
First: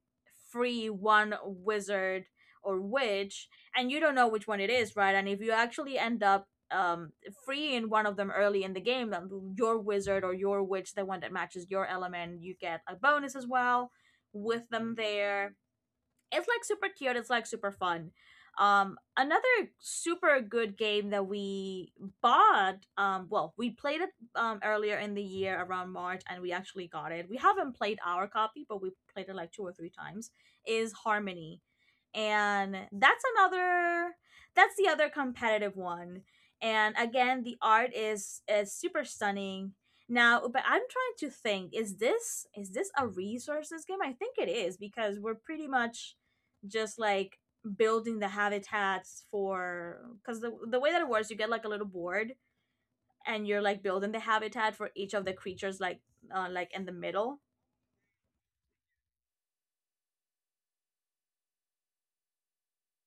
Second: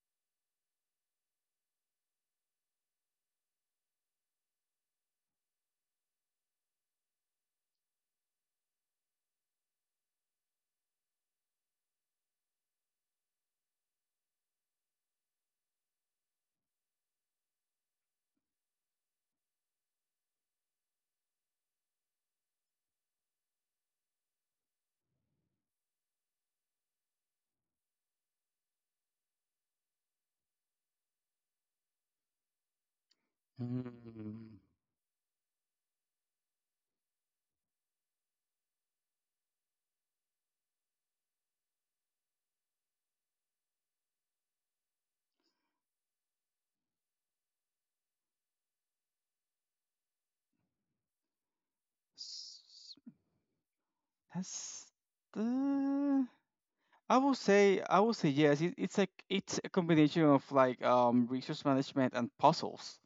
S1: free one wizard or witch, and you don't know which one it is, right? And if you actually end up freeing one of them early in the game, your wizard or your witch, the one that matches your element, you get a bonus as well with them there. It's like super cute. It's like super fun. Another super good game that we bought. Well, we played it earlier in the year around March, and we actually got it. We haven't played our copy, but we played it like two or three times. Is Harmony, and that's another.
S2: Hmm.
S1: That's the other competitive one, and again, the art is super stunning. Now, but I'm trying to think, is this a resources game? I think it is, because we're pretty much just like building the habitats for, because the way that it works, you get like a little board,
S2: S-
S1: and you're like building the habitat
S2: That's.
S1: for each of the creatures,
S2: The
S1: like in the middle.
S2: I will say yes. It's like it's a combination of like resource management and puzzles.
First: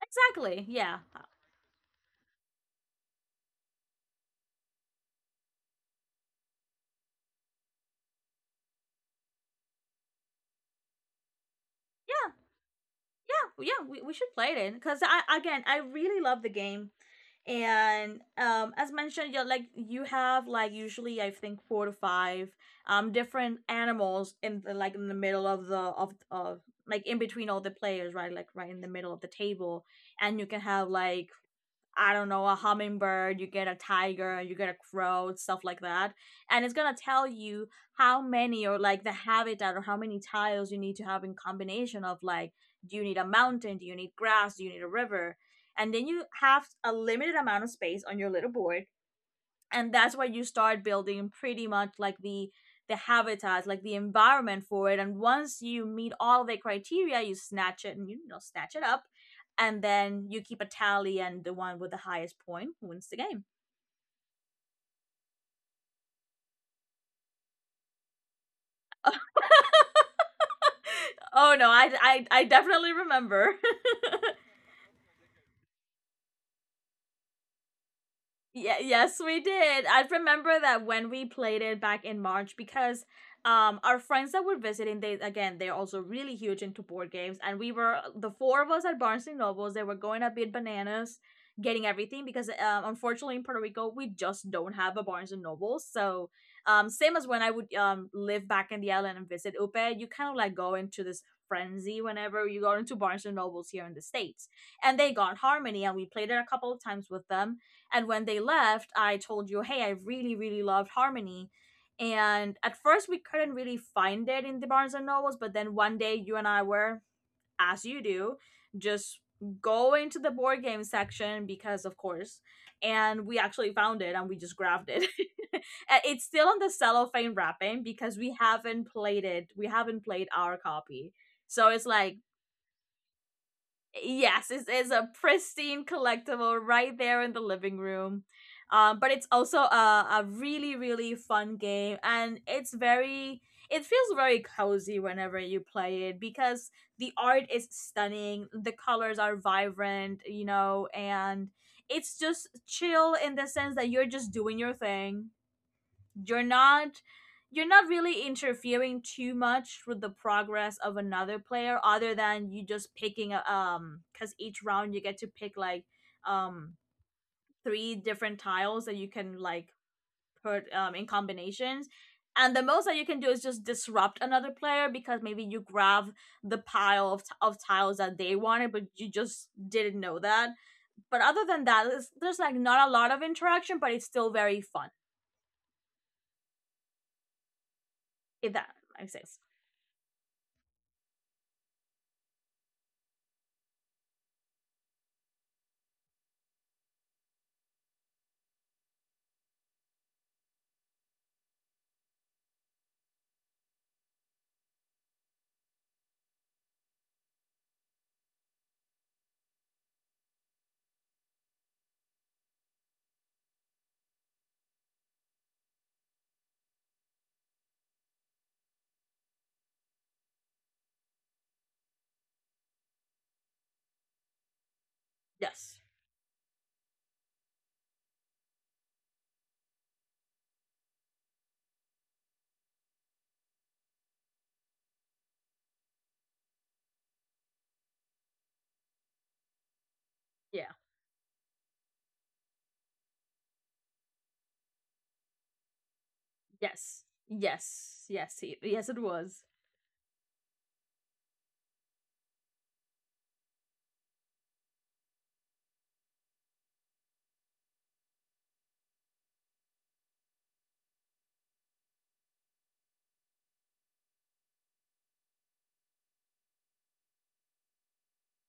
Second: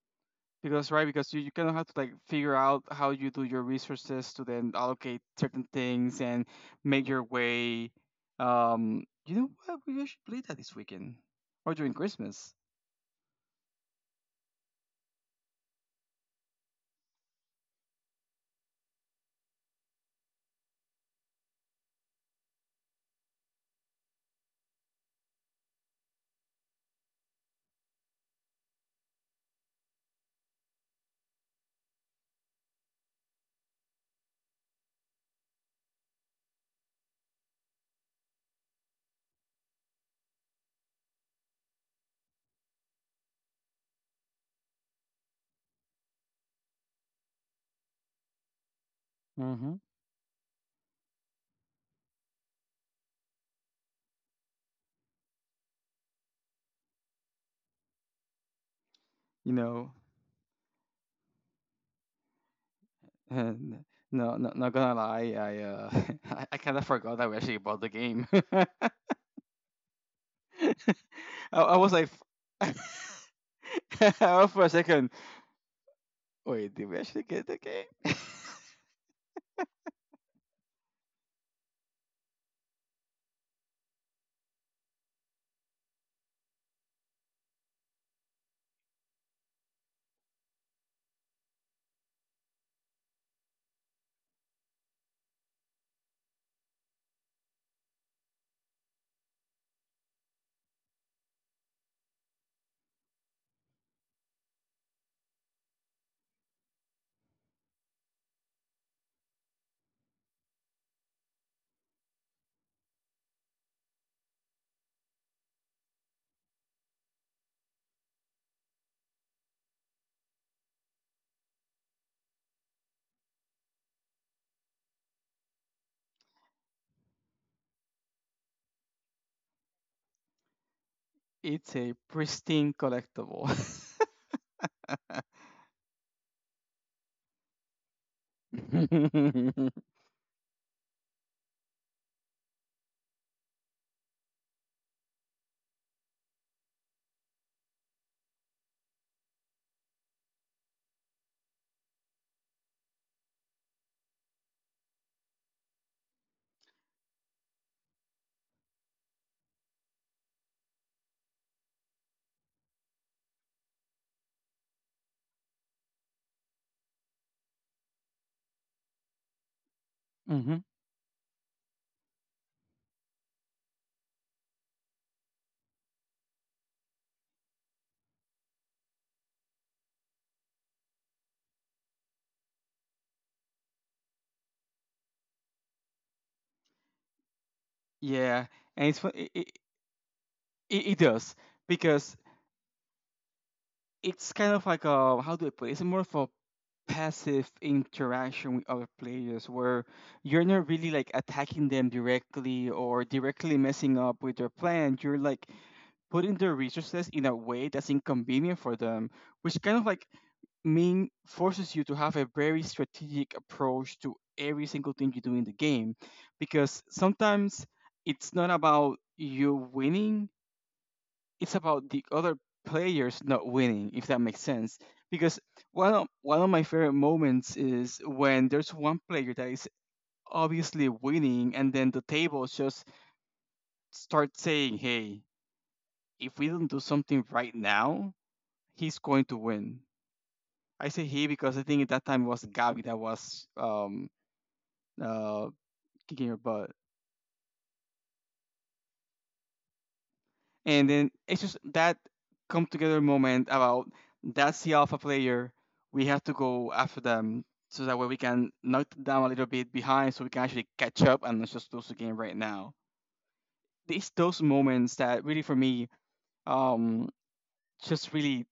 S1: Exactly,
S2: Because
S1: yeah.
S2: right, because you kind of have to like figure out how you do your resources to then allocate certain things and make your way. You know what? We should play that this weekend or during
S1: Yeah
S2: Christmas.
S1: yeah, yeah, we should play it in, because I again I really love the game. And as mentioned, you like you have like usually I think four to five different animals in the like in the middle of the of like in between all the players, right, like right in the middle of the table, and you can have like, I don't know, a hummingbird, you get a tiger, you get a crow, stuff like that. And it's gonna tell you how many or like the habitat or how many tiles you need to have in combination of like, do you need a mountain? Do you need grass? Do you need a river? And then you have a limited amount of space on your little board,
S2: Mm-hmm.
S1: and that's where you start building, pretty much like the habitat, like the environment for it. And once you meet all the criteria, you snatch it and you know, snatch it up.
S2: You
S1: And
S2: know,
S1: then you keep a tally, and the one with the highest point wins the game.
S2: and no, not gonna lie, I I kind of forgot that we actually bought the game.
S1: Oh
S2: I,
S1: no,
S2: I was like,
S1: I
S2: I
S1: definitely remember.
S2: was for a second. Wait, did we actually get the game?
S1: Yeah, yes, we did. I remember that when we played it back in March, because our friends that were visiting, they again, they're also really huge into board games, and we were the four of us at Barnes and Nobles. They were going a bit bananas getting everything, because unfortunately in Puerto Rico we just don't have a Barnes and Nobles. So same as when I would live back in the island and visit Upe, you kind of like go into this frenzy whenever you go into Barnes and Nobles here in the States. And they got Harmony, and we played it a couple of times with them. And when they left, I told you, hey, I really, really loved Harmony. And at first, we couldn't really find it in the Barnes and Nobles, but then one day, you and I were, as you do, just going to the board game section, because, of course, and we actually found it and we just grabbed it. It's still on the cellophane wrapping, because we haven't played it. We haven't played our copy. So
S2: It's
S1: it's
S2: a
S1: like,
S2: pristine collectible.
S1: yes, it is a pristine collectible right there in the living room. But it's also a really, really fun game, and it's very, it feels very cozy whenever you play it, because the art is stunning, the colors are vibrant, you know, and it's just chill in the sense that you're just doing your thing. You're not you're not really interfering too much with the progress of another player, other than you just picking a because each round you get to pick like um three different tiles that you can like
S2: Hmm.
S1: put in combinations. And the most that you can do is just disrupt another player, because maybe you grab the pile of, of tiles that they wanted, but you just didn't know that. But other than that, it's, there's like not a lot of interaction, but it's still very fun,
S2: Yeah,
S1: if that
S2: and it's
S1: makes
S2: fun. It,
S1: sense.
S2: it, it it does, because it's kind of like, a how do I put it? It's more of a passive interaction with other players, where you're not really like attacking them directly or directly messing up with their plan. You're like putting their resources in a way that's inconvenient for them, which kind of like mean forces you to have a very strategic approach to every single thing you do in the game, because sometimes it's not about you winning, it's about the other players not winning, if that makes sense. Because
S1: Yes.
S2: one of my favorite moments is when there's one player that is obviously winning, and then the tables just start saying, hey, if we don't do something right now, he's going to win.
S1: Yeah.
S2: I say he because I think at that time it was Gabi that was uh, kicking your butt.
S1: Yes. Yes. Yes. Yes, it was.
S2: And then it's just that come together moment about, that's the alpha player. We have to go after them so that way we can knock them down a little bit behind so we can actually catch up and not just lose the game right now. It's those moments that really for me, um, just really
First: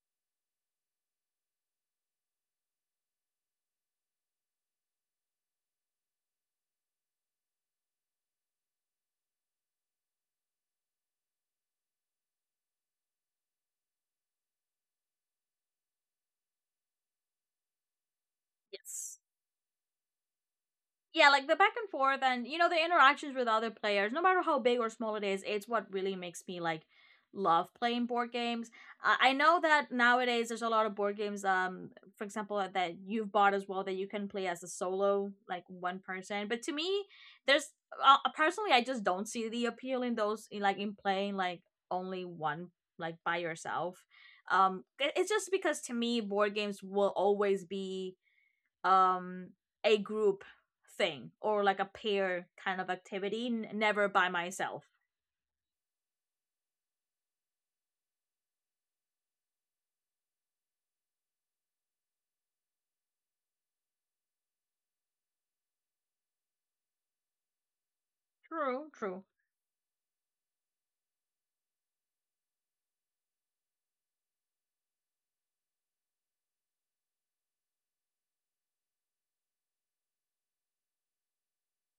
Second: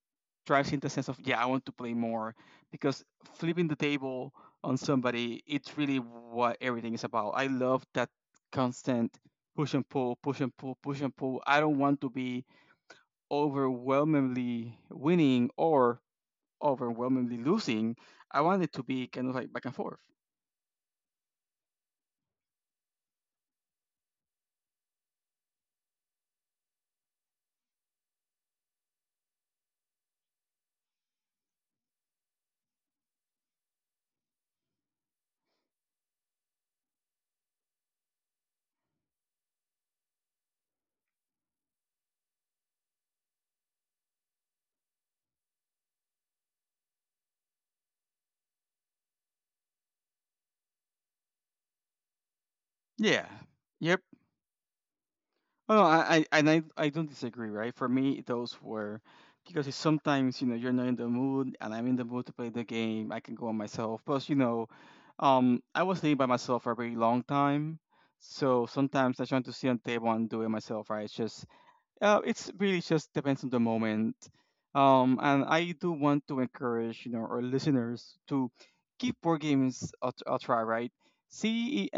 S2: drives in the sense of, yeah, I want to play more, because flipping the table on somebody, it's really what everything is about. I love that constant push and pull, push and pull, push and pull. I don't want to be overwhelmingly winning or overwhelmingly losing. I want it to be
S1: Yes.
S2: kind of like back and forth.
S1: Yeah, like the back and forth, and you know the interactions with other players, no matter how big or small it is, it's what really makes me like love playing board games. I know that nowadays there's a lot of board games, for example, that you've bought as well, that you can play as a solo, like one person, but to me there's personally I just don't see the appeal in those in, like in playing like only one, like by yourself. Um, it's just because to me board games will always be um a group thing, or like a pair kind of
S2: Yeah.
S1: activity,
S2: Yep.
S1: never by myself.
S2: Oh, no, I and I don't disagree, right? For me, those were, because it's sometimes, you know, you're not in the mood, and I'm in the mood to play the game. I can go on myself. Plus, you know, I was living by myself for a very long time, so
S1: True,
S2: sometimes
S1: true.
S2: I try to sit on the table and do it myself, right? It's just it's really just depends on the moment. And I do want to encourage, you know, our listeners to give board games a try, right? See,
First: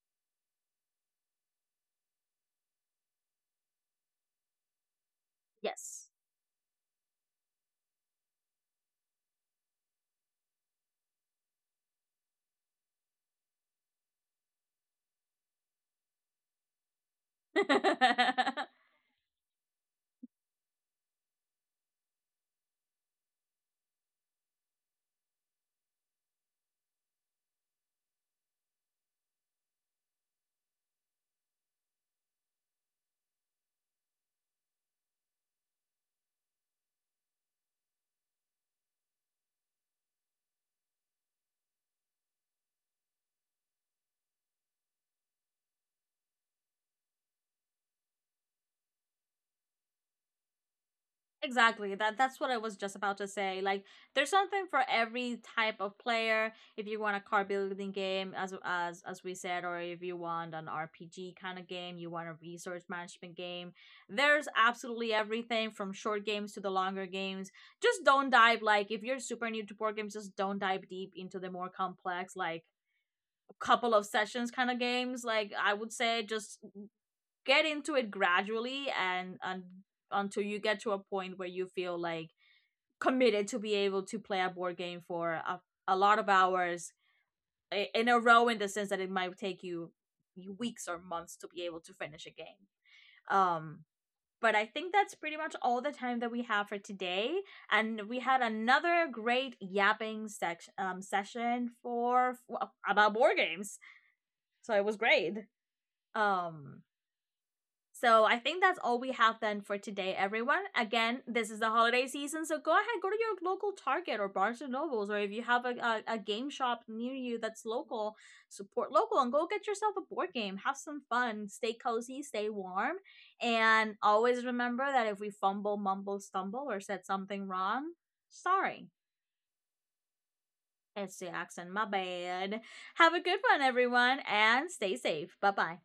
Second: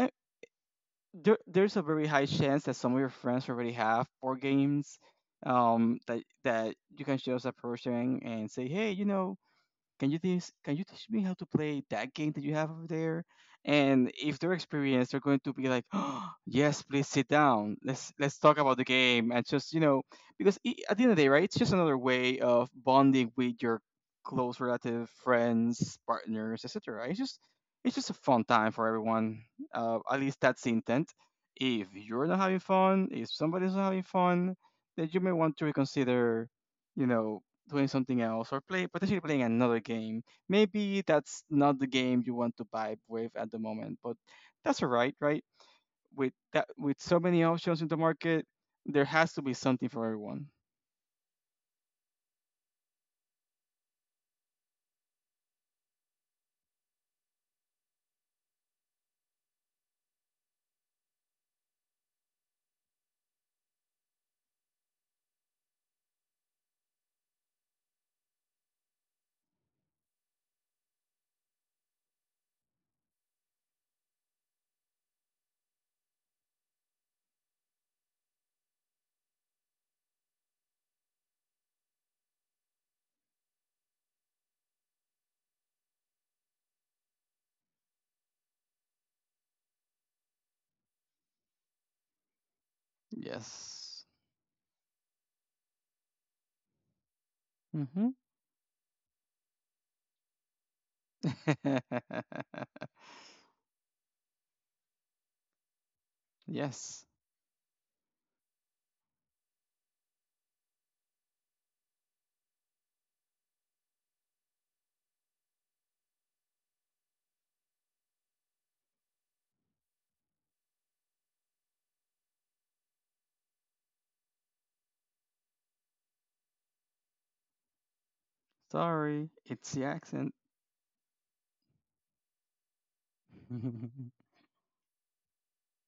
S2: there's a very high chance that some of your friends already have board games, um,
S1: Yes.
S2: that that you can just approach them and say, hey, you know, can you teach me how to play that game that you have over there. And if they're experienced, they're going to be like, oh, yes, please sit down, let's talk about the game. And just, you know, because I, at the end of the day, right, it's just another way of bonding with your close relative, friends, partners, etc. It's just, it's just a fun time for everyone. At least that's the intent. If you're not having fun, if somebody's not having fun, then you may want to reconsider, you know, doing something else or play, potentially playing another game. Maybe that's not the game you want to vibe with at the moment, but that's all right, right? With that, with so many options in the market, there has to be something for everyone.
S1: Exactly. That that's what I was just about to say. Like there's something for every type of player. If you want a car building game, as as we said, or if you want an RPG kind of game, you want a resource management game, there's absolutely everything from short games to the longer games. Just don't dive, like if you're super new to board games, just don't dive deep into the more complex like couple of sessions kind of games. Like I would say, just get into it gradually, and until you get to a point where you feel like committed to be able to play a board game for a lot of hours in a row, in the sense that it might take you weeks or months to be able to finish a game. um
S2: Yes.
S1: but I think that's pretty much all the time that we have for today, and
S2: Mm-hmm.
S1: we had another great yapping section session for, well, about board games. So it was great. um
S2: Yes.
S1: So I think that's all we have then for today, everyone. Again, this is the holiday season, so go ahead, go to your local Target or Barnes and Nobles, or if you have a game shop near you that's local, support local and go get yourself a board game. Have some fun, stay cozy, stay warm, and always remember that if we fumble, mumble, stumble, or said something wrong, sorry.
S2: Sorry, it's the accent.
S1: It's the accent, my bad. Have a good one, everyone, and stay safe. Bye bye.